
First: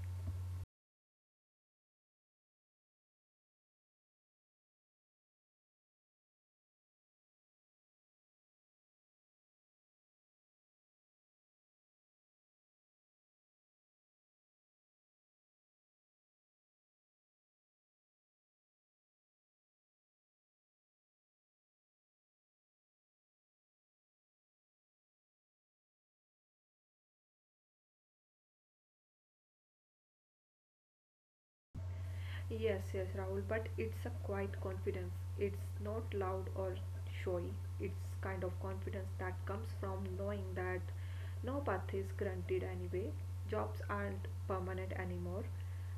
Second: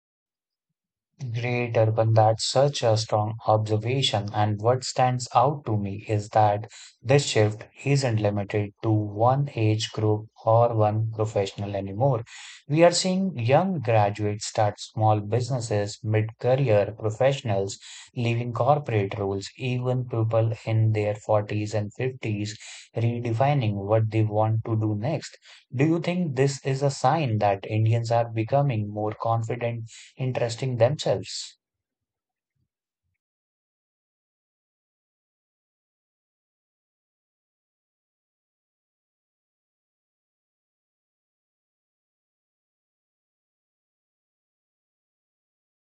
Great Urban, that's such a strong observation. And what stands out to me is that this shift isn't limited to one age group or one professional anymore. We are seeing young graduates start small businesses, mid-career professionals, leaving corporate roles, even people in their 40s and 50s redefining what they want to do next. Do you think this is a sign that Indians are becoming more confident? Interesting themselves. Yes, yes, Rahul, but it's a quiet confidence. It's not loud or showy. It's kind of confidence that comes from knowing that no path is granted anyway. Jobs aren't permanent anymore.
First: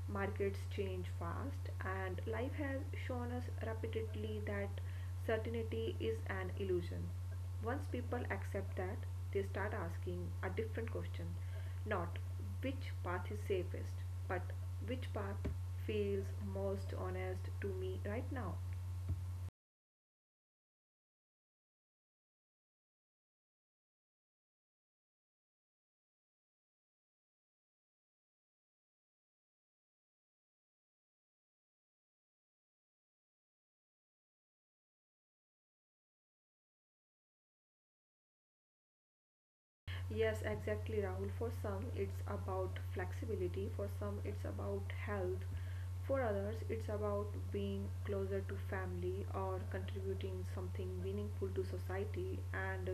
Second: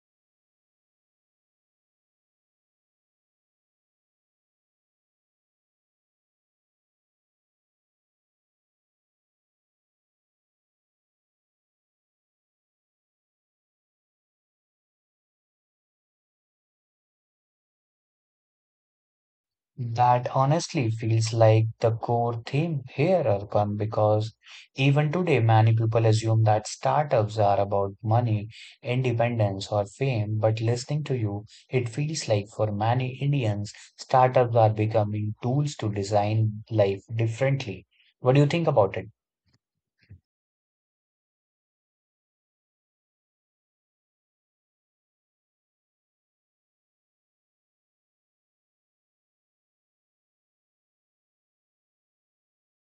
Markets change fast, and life has shown us repeatedly that certainty is an illusion. Once people accept that, they start asking a different question not which path is safest, but which path feels most honest to me right now. That honestly feels like the core theme here, Arpan, because even today many people assume that startups are about money, independence, or fame. But listening to you, it feels like for many Indians, startups are becoming tools to design life differently. What do you think about it? Yes, exactly, Rahul. For some, it's about flexibility, for some, it's about health, for others, it's about being closer to family or contributing something meaningful to society. And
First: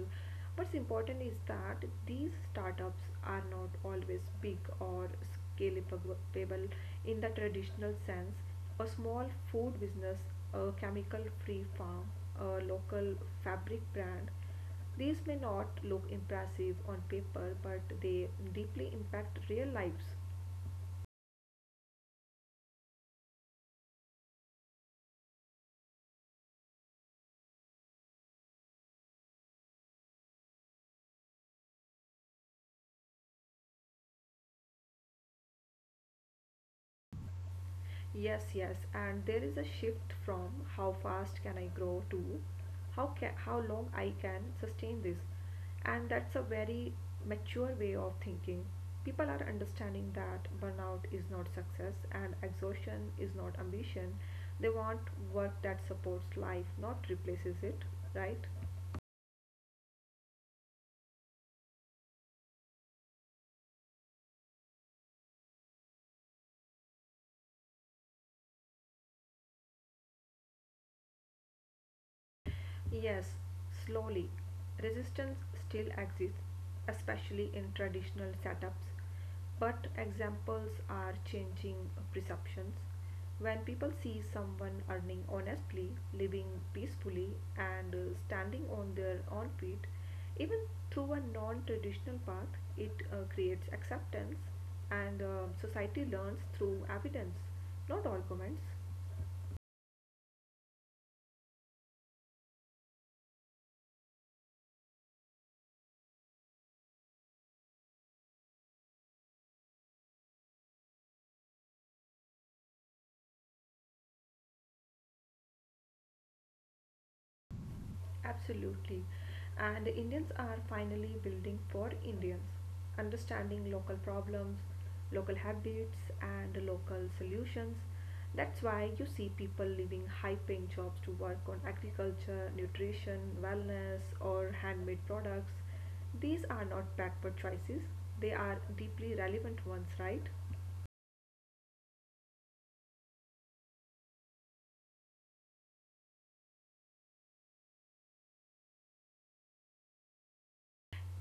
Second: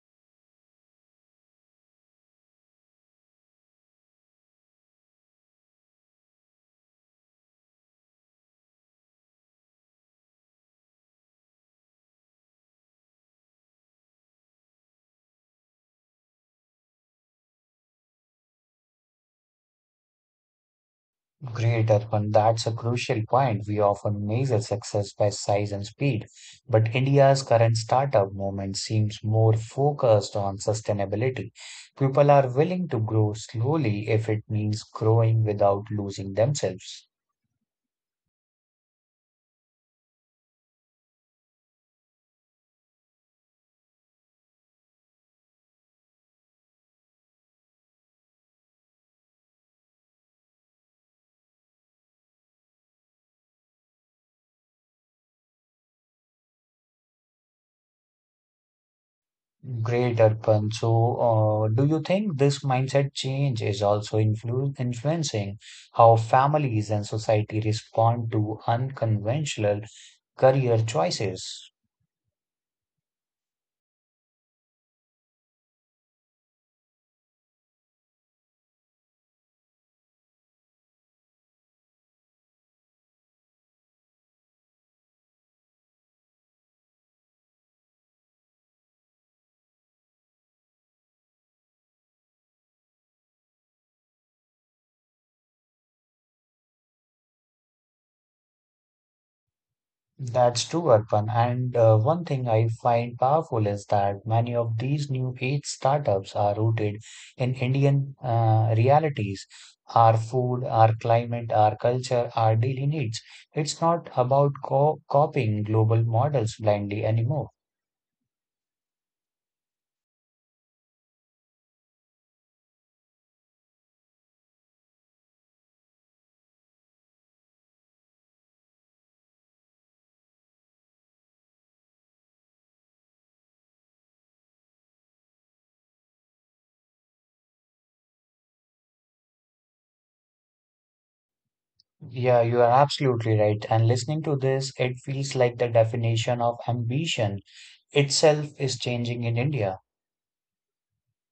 what's important is that these startups are not always big or scalable in the traditional sense. A small food business, a chemical free farm, a local fabric brand these may not look impressive on paper, but they deeply impact real lives. Great, Arpan. That's a crucial point. We often measure success by size and speed, but India's current startup movement seems more focused on sustainability. People are willing to grow slowly if it means growing without losing themselves. Yes, yes, and there is a shift from how fast can I grow to how long I can sustain this. And that's a very mature way of thinking. People are understanding that burnout is not success and exhaustion is not ambition. They want work that supports life, not replaces it, right? Great, Arpan. So, do you think this mindset change is also influencing how families and society respond to unconventional career choices? Yes, slowly. Resistance still exists, especially in traditional setups, but examples are changing perceptions. When people see someone earning honestly, living peacefully, and standing on their own feet, even through a non traditional path, it creates acceptance, and society learns through evidence, not arguments. That's true, Arpan. And one thing I find powerful is that many of these new age startups are rooted in Indian realities, our food, our climate, our culture, our daily needs. It's not about co copying global models blindly anymore. Absolutely. And Indians are finally building for Indians, understanding local problems, local habits, and local solutions. That's why you see people leaving high paying jobs to work on agriculture, nutrition, wellness, or handmade products. These are not backward choices, they are deeply relevant ones, right? Yeah, you are absolutely right. And listening to this, it feels like the definition of ambition itself is changing in India.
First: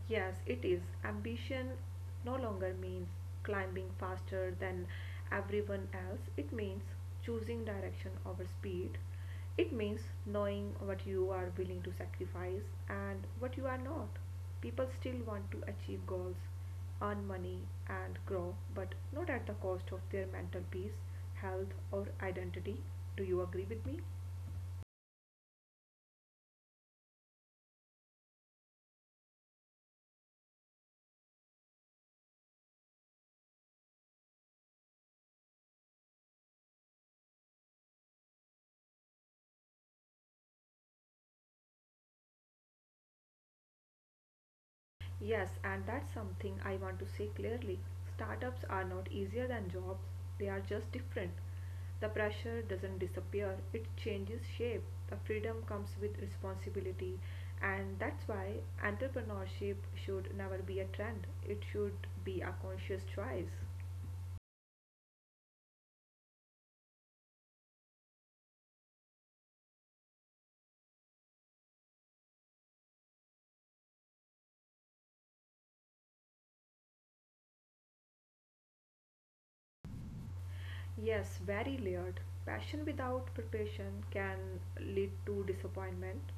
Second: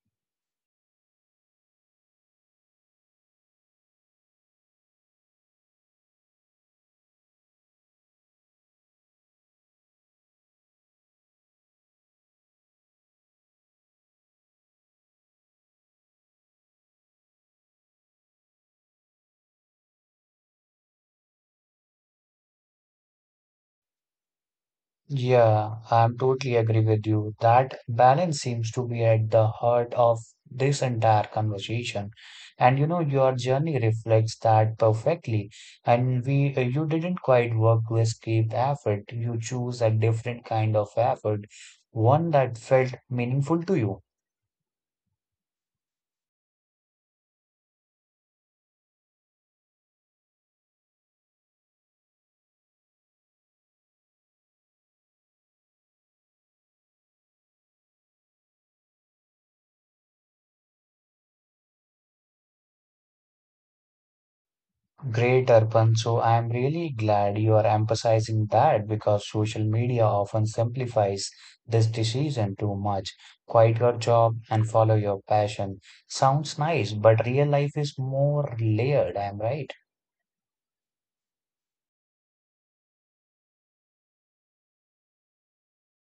Yes, it is. Ambition no longer means climbing faster than everyone else. It means choosing direction over speed. It means knowing what you are willing to sacrifice and what you are not. People still want to achieve goals, earn money, and grow, but not at the cost of their mental peace, health, or identity. Do you agree with me? Yeah, I'm totally agree with you. That balance seems to be at the heart of this entire conversation. And you know, your journey reflects that perfectly. You didn't quite work to escape effort. You choose a different kind of effort, one that felt meaningful to you. Yes, and that's something I want to say clearly. Startups are not easier than jobs, they are just different. The pressure doesn't disappear, it changes shape. The freedom comes with responsibility, and that's why entrepreneurship should never be a trend, it should be a conscious choice. Great, Arpan. So I'm really glad you are emphasizing that because social media often simplifies this decision too much. Quit your job and follow your passion. Sounds nice, but real life is more layered, I'm right. Yes, very layered. Passion without preparation can lead to disappointment.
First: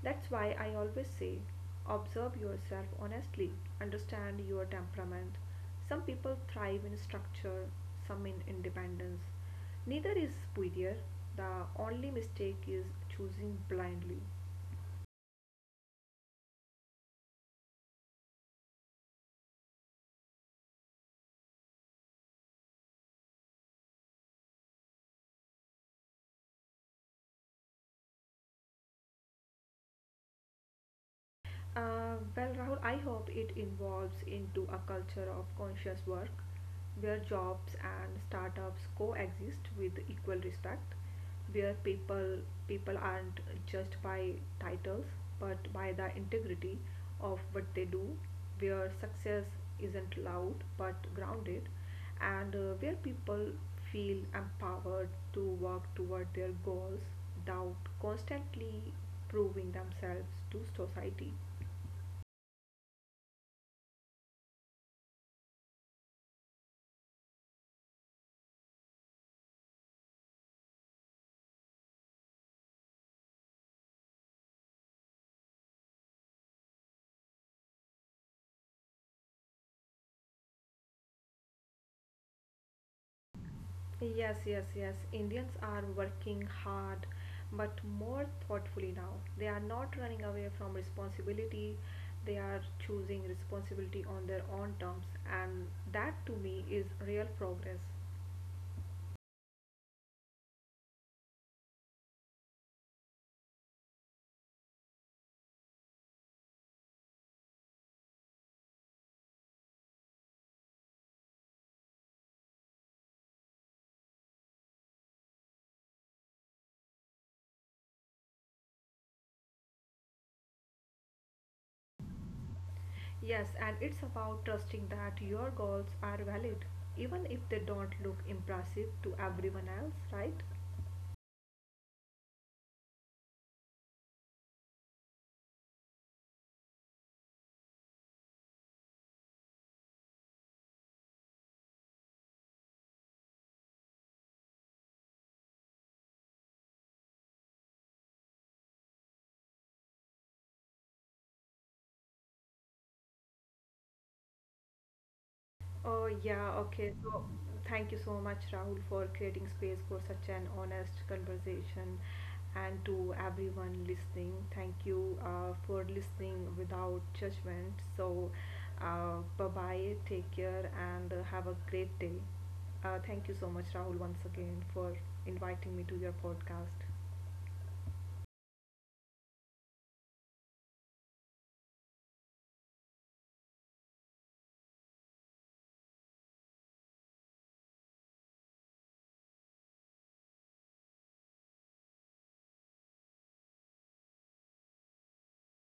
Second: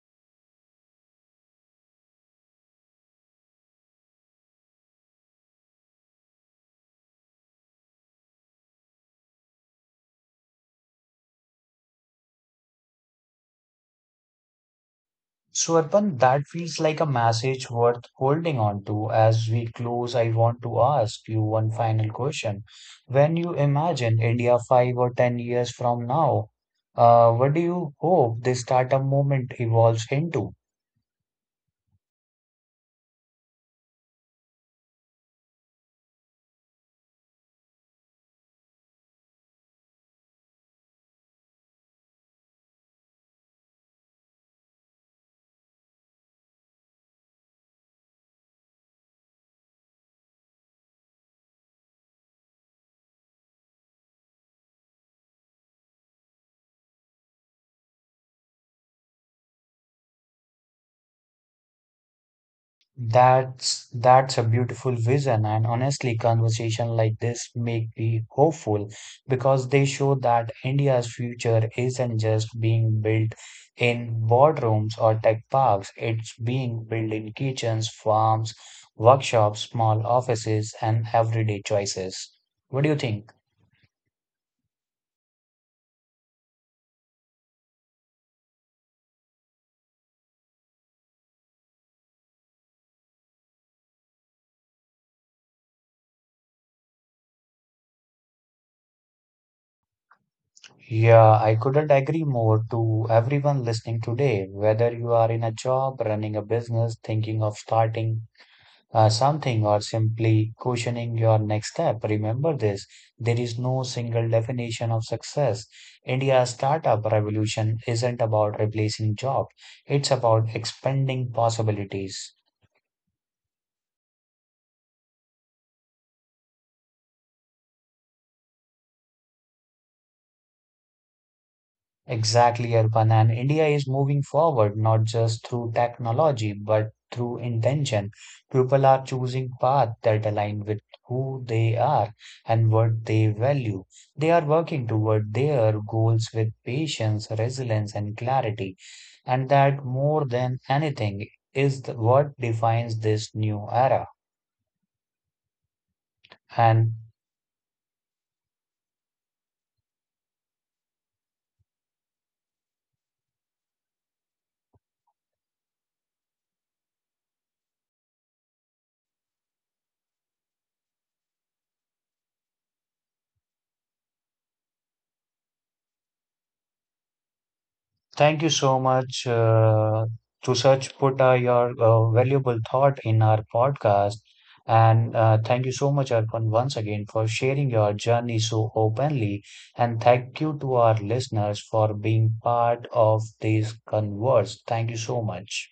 That's why I always say observe yourself honestly, understand your temperament. Some people thrive in structure, some in independence. Neither is superior. The only mistake is choosing blindly. So, Arpan, that feels like a message worth holding on to. As we close, I want to ask you one final question. When you imagine India 5 or 10 years from now, what do you hope this startup movement evolves into? Rahul, I hope it involves into a culture of conscious work where jobs and startups coexist with equal respect, where people aren't judged by titles but by the integrity of what they do, where success isn't loud but grounded, and where people feel empowered to work toward their goals without constantly proving themselves to society. That's a beautiful vision, and honestly, conversation like this make me hopeful because they show that India's future isn't just being built in boardrooms or tech parks. It's being built in kitchens, farms, workshops, small offices, and everyday choices. What do you think? Yes, yes, yes. Indians are working hard but more thoughtfully now. They are not running away from responsibility, they are choosing responsibility on their own terms, and that to me is real progress. Yeah, I couldn't agree more to everyone listening today, whether you are in a job, running a business, thinking of starting something or simply questioning your next step. Remember this, there is no single definition of success. India's startup revolution isn't about replacing jobs, it's about expanding possibilities. Yes, and it's about trusting that your goals are valid, even if they don't look impressive to everyone else, right? Exactly, Arpan. And India is moving forward not just through technology, but through intention. People are choosing paths that align with who they are and what they value. They are working toward their goals with patience, resilience, and clarity. And that, more than anything, is what defines this new era. Oh, yeah, okay. And So, thank you so much, Rahul, for creating space for such an honest conversation. And to everyone listening, thank you for listening without judgment. So, bye bye, take care, and have a great day. Thank you so much, Rahul, once again for inviting me to your podcast. thank you so much to such put your valuable thought in our podcast. And thank you so much, Arpan, once again for sharing your journey so openly. And thank you to our listeners for being part of this converse. Thank you so much.